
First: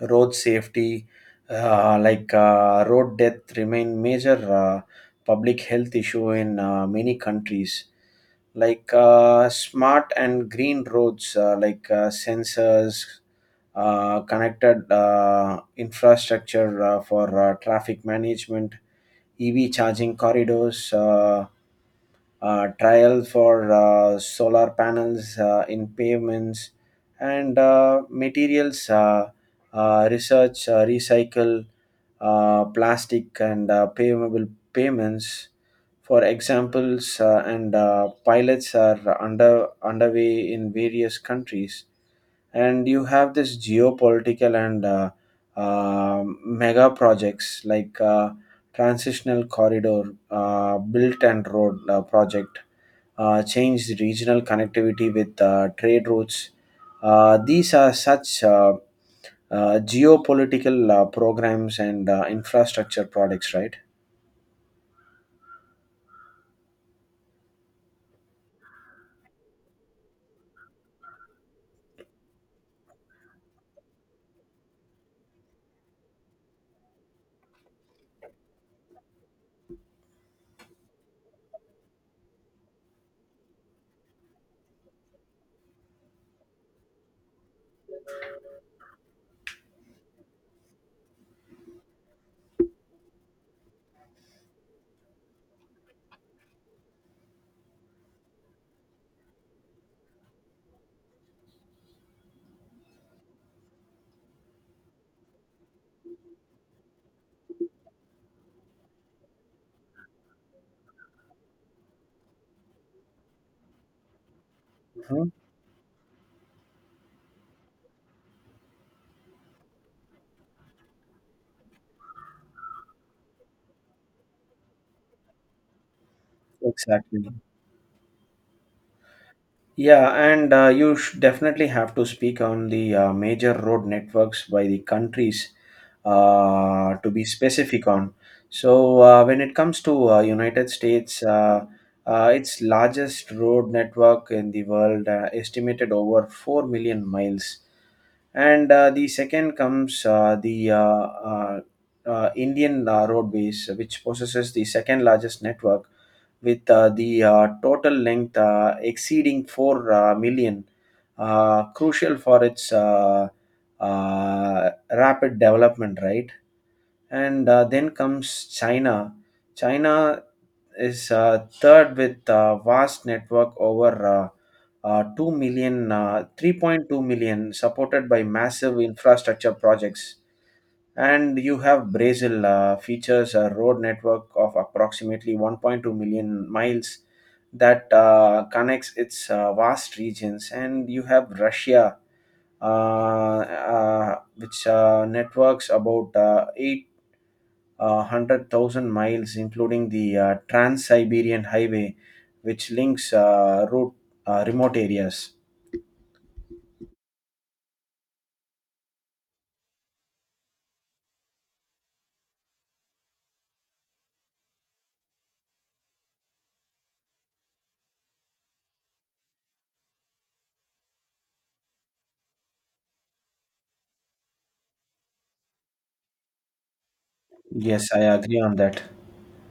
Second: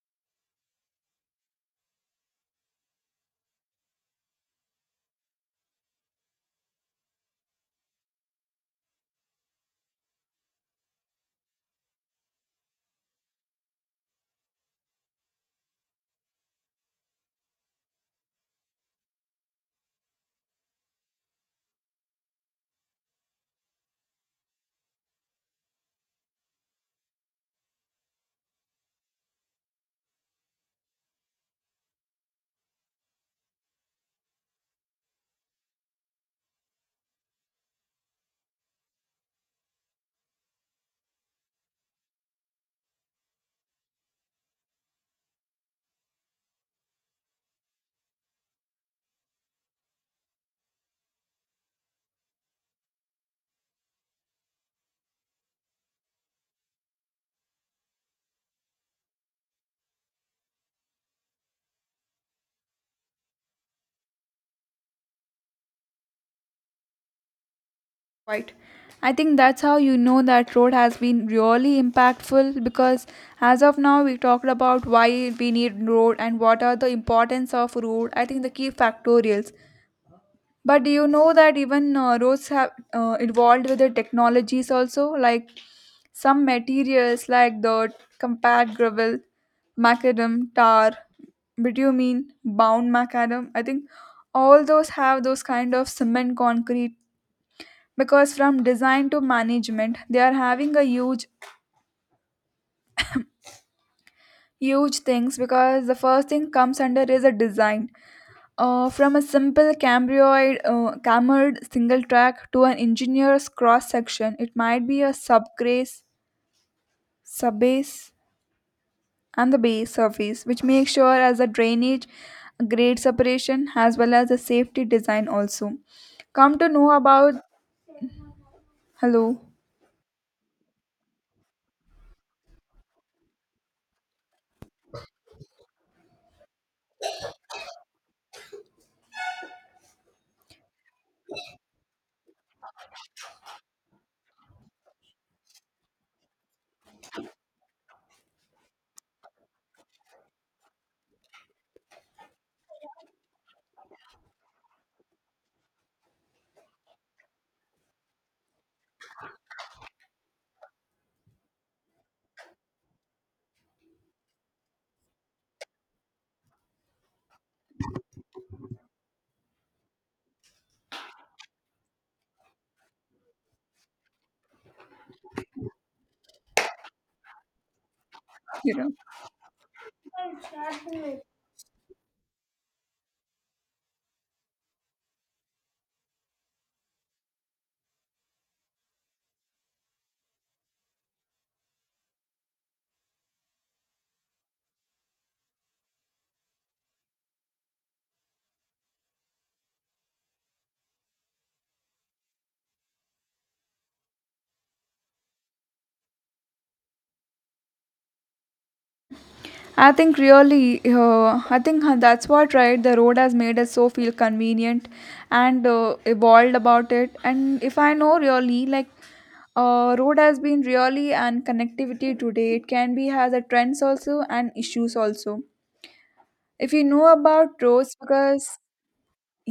S2: road safety, road death remain major public health issue in many countries. Like smart and green roads, sensors, connected infrastructure for traffic management, EV charging corridors. Trial for solar panels in pavements, and materials research, recycle plastic and payable payments, for examples, and pilots are underway in various countries. And you have this geopolitical and mega projects like transitional corridor, built and road project, changed regional connectivity with trade routes. These are such geopolitical programs and infrastructure products, right?
S1: right? I think that's how you know that road has been really impactful, because as of now we talked about why we need road and what are the importance of road, I think the key factorials. But do you know that even roads have evolved with the technologies also, like some materials like dirt, compact gravel, macadam, tar, bitumen, bound macadam. I think all those have those kind of cement concrete, because from design to management they are having a huge things, because the first thing comes under is a design, from a simple cambrioid cambered single track to an engineer's cross section. It might be a
S2: Mhm.
S1: subgrace, subbase and the base surface, which makes sure as a drainage, grade separation, as well as a safety design also. Come to know
S2: Exactly.
S1: about hello.
S2: Yeah, and you definitely have to speak on the major road networks by the countries, to be specific on. So when it comes to United States, its largest road network in the world, estimated over 4 million miles, and the second comes the Indian roadways, which possesses the second largest network with the total length exceeding 4 million, crucial for its rapid development, right? And then comes China. China is third with a vast network over 2 million, 3.2 million, supported by
S1: You
S2: massive
S1: know.
S2: infrastructure projects. And you have Brazil, features a road network of approximately 1.2 million miles that connects its vast regions. And you have Russia, which networks about eight 100,000 miles, including the Trans Siberian Highway, which links route, remote areas.
S1: I think really, I think that's what, right. The road has made us so feel convenient and evolved about it. And if I know really, like, road has been really and connectivity today. It can be has a trends also and issues also, if you know about
S2: Yes,
S1: roads,
S2: I agree
S1: because
S2: on that.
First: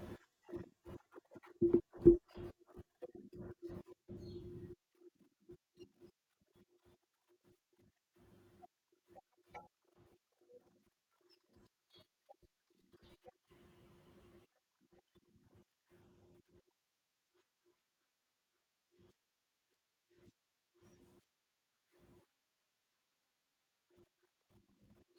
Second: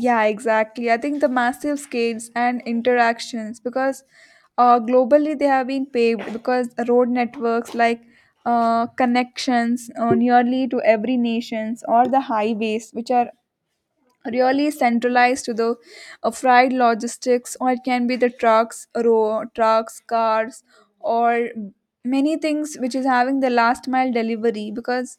S1: yeah, exactly. I think the massive scales and interactions, because globally they have been paved, because road networks like connections nearly to every nations, or the highways which are really centralized to the fried logistics, or it can be the trucks row trucks cars, or many things which is having the last mile delivery, because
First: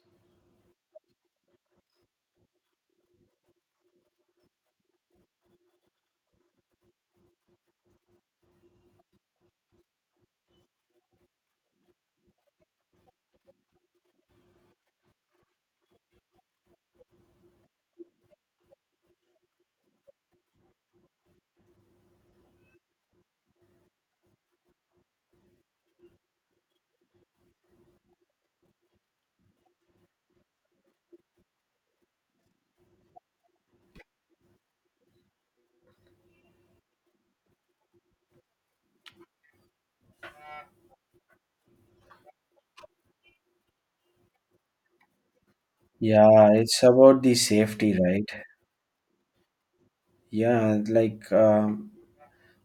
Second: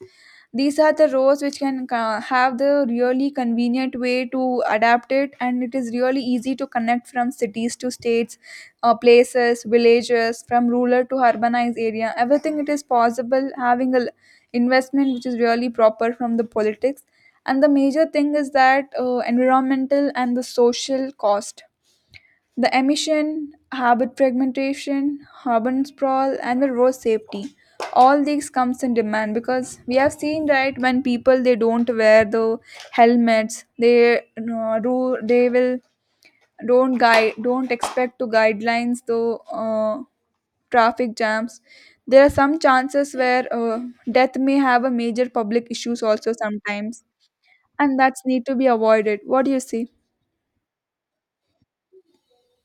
S1: these are the roads which can have the really convenient way to adapt it, and it is really easy to connect from cities to states, places villages, from rural to urbanized area, everything it is possible having investment which is really proper from the politics. And the major thing is that environmental and the social cost, the emission, habit fragmentation, urban sprawl and the road safety, all these comes in demand, because we have seen, right, when people they don't wear the helmets, they do they will don't guide, don't expect to guidelines, the uh, traffic jams, there are some chances where death may have a major public issues also
S2: Yeah, it's
S1: sometimes,
S2: about the safety,
S1: and that's
S2: right?
S1: need to be avoided. What do you see?
S2: Yeah, like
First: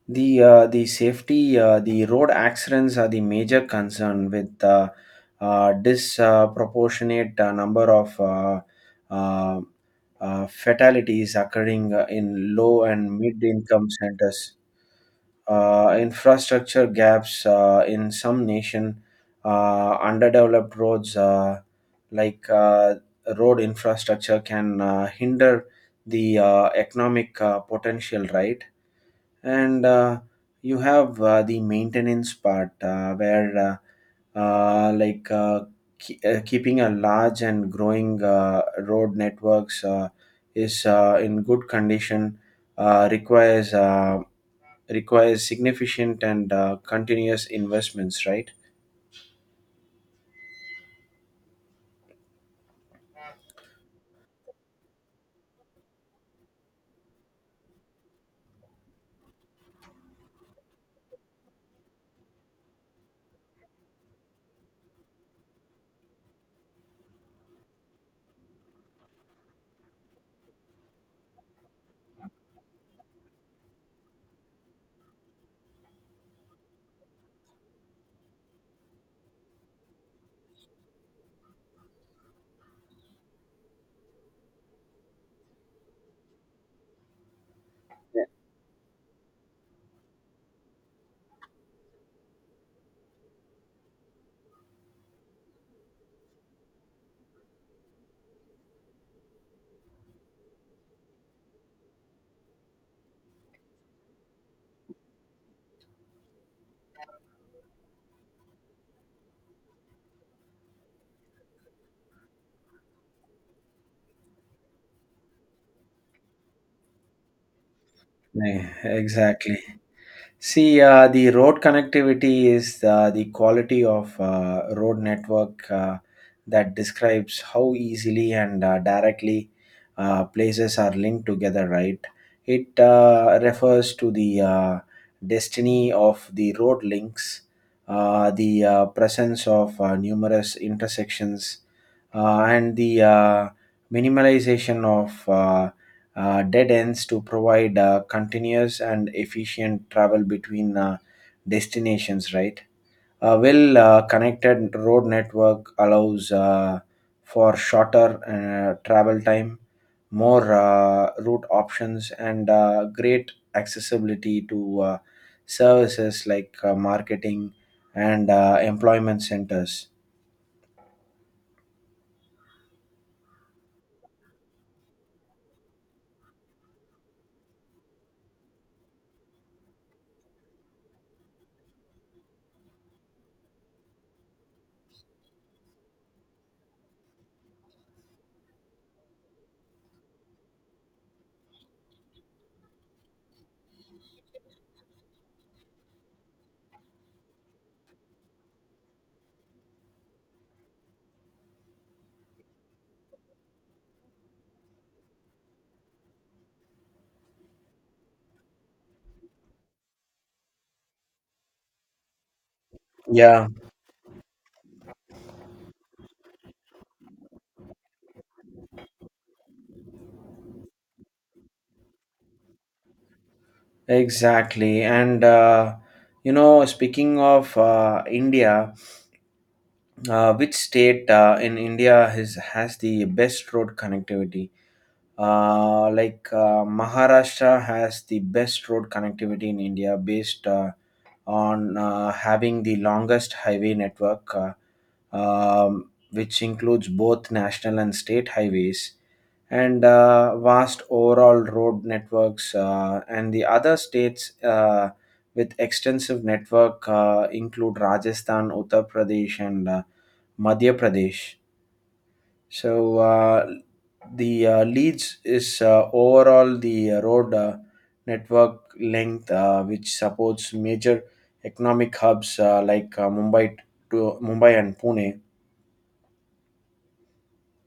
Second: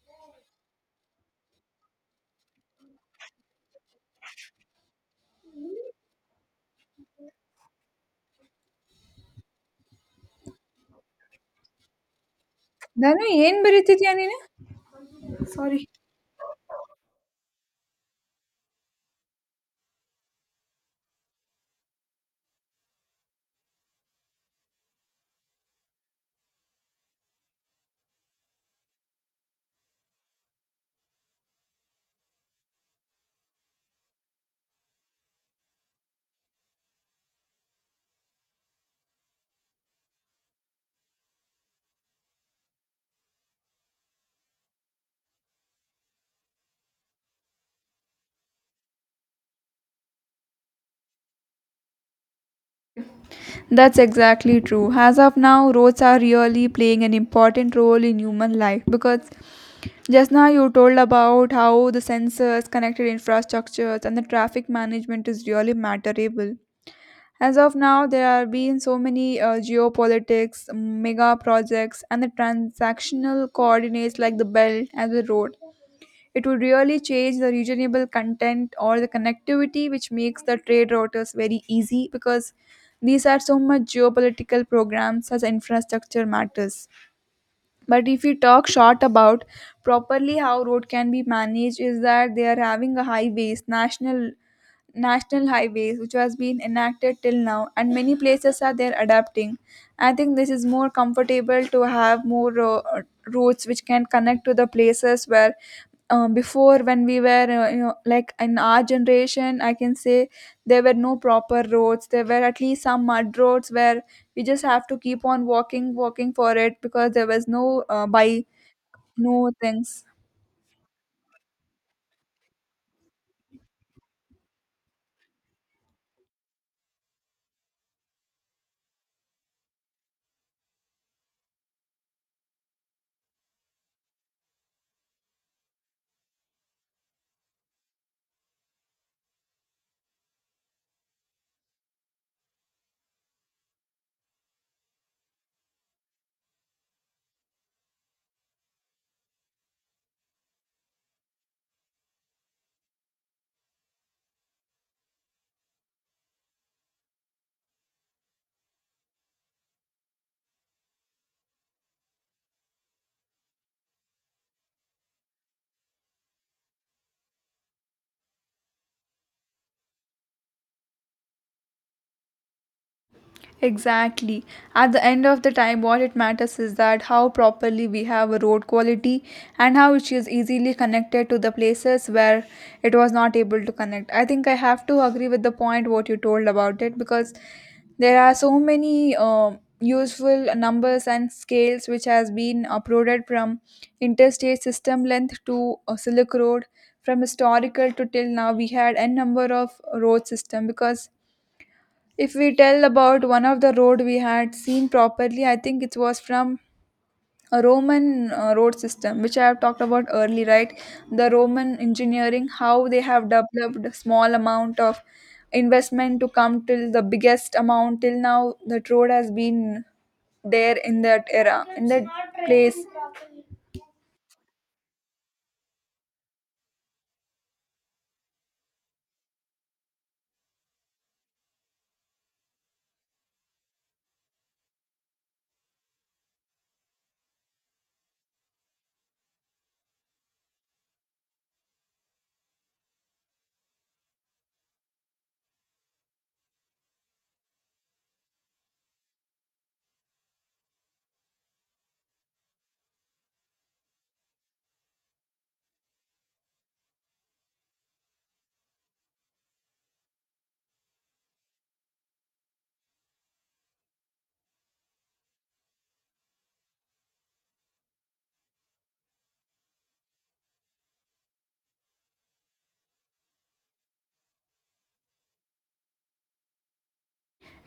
S2: the safety, the road accidents are the major concern with disproportionate number of uh, fatalities occurring in low and
S1: ನಾನು
S2: mid
S1: ಏನ್
S2: income
S1: ಬರೀತಿದ್ಯಾ ನೀನು.
S2: centers. Infrastructure gaps in some nation, underdeveloped roads, like road infrastructure can hinder the economic potential, right? And you have the maintenance part where like keeping a large and growing road networks is in good condition uh, requires uh, requires significant and continuous investments, right?
S1: That's exactly true. As of now, roads are really playing an important role in human life, because just now you told about how the sensors, connected infrastructures, and the traffic management is really matterable. As of now, there have been so many geopolitics, mega projects, and the transactional coordinates like the belt and the road. It would really change the regional content or the connectivity, which makes the trade routes very easy, because these are so much geopolitical programs as infrastructure matters. But if we talk short about properly how road can be managed, is that they are having a highways, national highways which has been enacted till now, and many places are there adapting. I think this is more comfortable to have more routes which can connect to the places where before when we were like in our generation I can say, there were no proper roads, there were at least some mud roads where we just have to keep on walking for it, because there was no by no
S2: Exactly.
S1: things.
S2: See, the road connectivity is the quality of road network that describes how easily and directly places are linked together, right? It refers to the destiny of the road links, the presence of numerous intersections, and the minimalization of dead ends to provide continuous and efficient travel between destinations, right? A well connected road network allows for shorter travel time, more route options, and great accessibility to services like marketing and employment centers.
S1: Exactly. At the end of the time, what it matters is that how properly we have a road quality and how it is easily connected to the places where it was not able to connect. I think I have to agree with the point what you told about it, because there are so many useful numbers and scales which has been uploaded from interstate system length to Silk Road. From historical to till now, we had n number of road system, because if we tell about one of the road we had seen properly, I think it was from a Roman road system, which I have talked about early, right? The Roman engineering, how they have
S2: Yeah,
S1: developed a small amount of investment to come till the biggest amount till now. That road has been there in that era, in that place.
S2: exactly. And, speaking of India, which state in India has the best road connectivity? Maharashtra has the best road connectivity in India based on having the longest highway network, which includes both national and state highways and vast overall road networks, and the other states with extensive network include Rajasthan, Uttar Pradesh, and Madhya Pradesh. So the Leeds is overall the road network length which supports major economic hubs Mumbai and Pune.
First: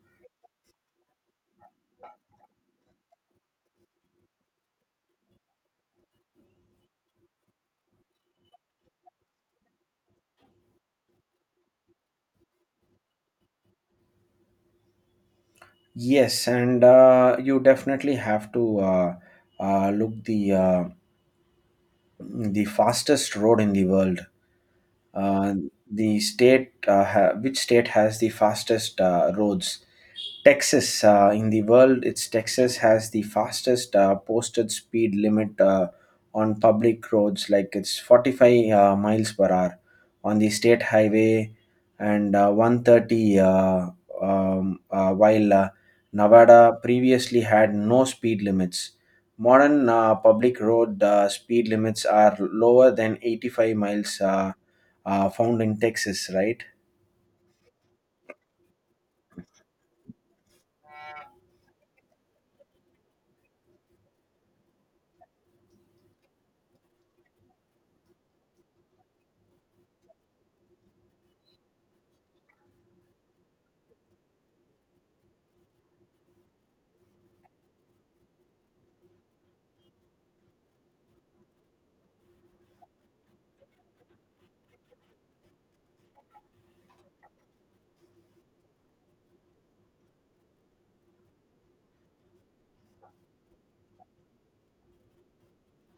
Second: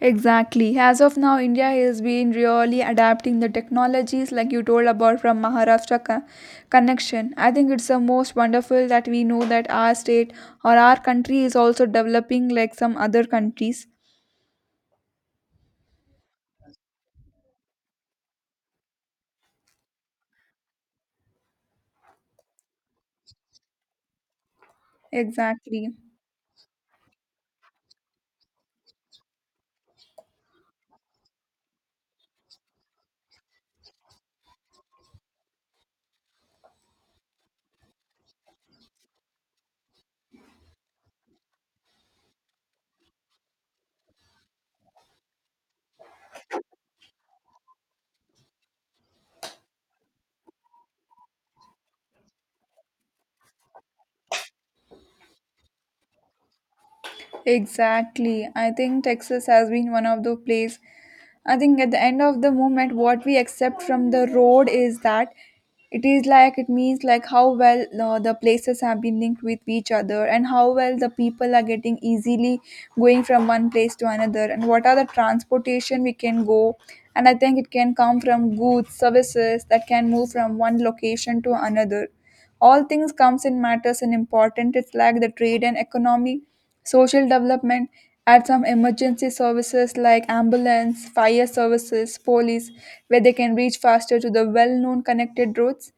S1: Exactly. As of now, India has been really adapting the technologies like you told about from Maharashtra connection. I think it's the most wonderful that we know that our state or our country is also developing like some other countries.
S2: Yes, and you definitely have to look the fastest road in the world. Uh,
S1: Exactly.
S2: which state has the fastest roads? Texas, in the world. It's Texas has the fastest posted speed limit on public roads, like it's 45 miles per hour on the state highway, and 130, while Nevada previously had no speed limits. Modern public road speed limits are lower than 85 miles, found in Texas, right?
S1: Exactly. I think Texas has been one of the place. I think at the end of the moment, what we accept from the road is that it is like it means like how well the places have been linked with each other, and how well the people are getting easily going from one place to another, and what are the transportation we can go. And I think it can come from goods services that can move from one location to another, all things comes in matters and important, it's like the trade and economy, social development, add some emergency services like ambulance, fire services, police, where they can reach faster to the well-known connected roads.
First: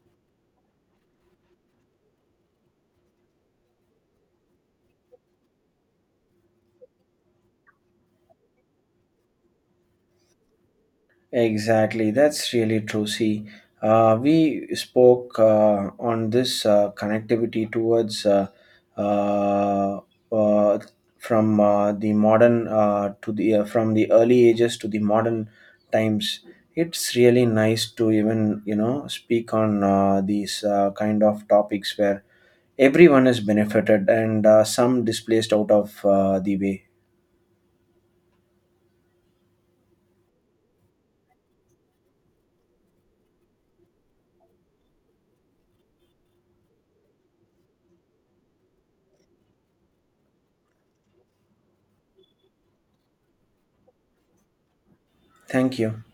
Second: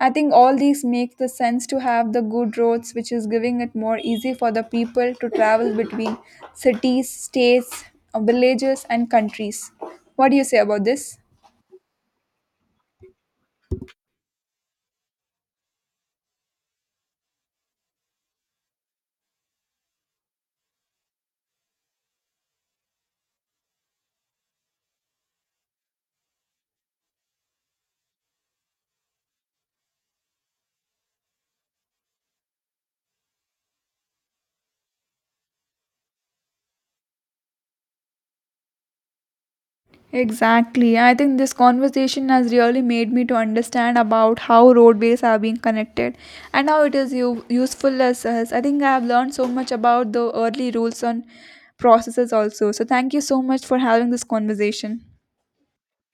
S1: I think all these make the sense to have the good roads, which is giving it more easy for the people to travel between cities, states, villages, and countries. What do you say about this?
S2: Exactly, that's really true. See, we spoke on this connectivity towards uh, uh, from the modern to the from the early ages to the modern times. It's really nice to even speak on these kind of topics where everyone is benefited and some displaced out of the way.
S1: Exactly. I think this conversation has really made me to understand about how roadways are being connected and how it is useful as us. I think I have learned so much about the early rules on processes also. So thank you so much for having this conversation.
S2: Thank you.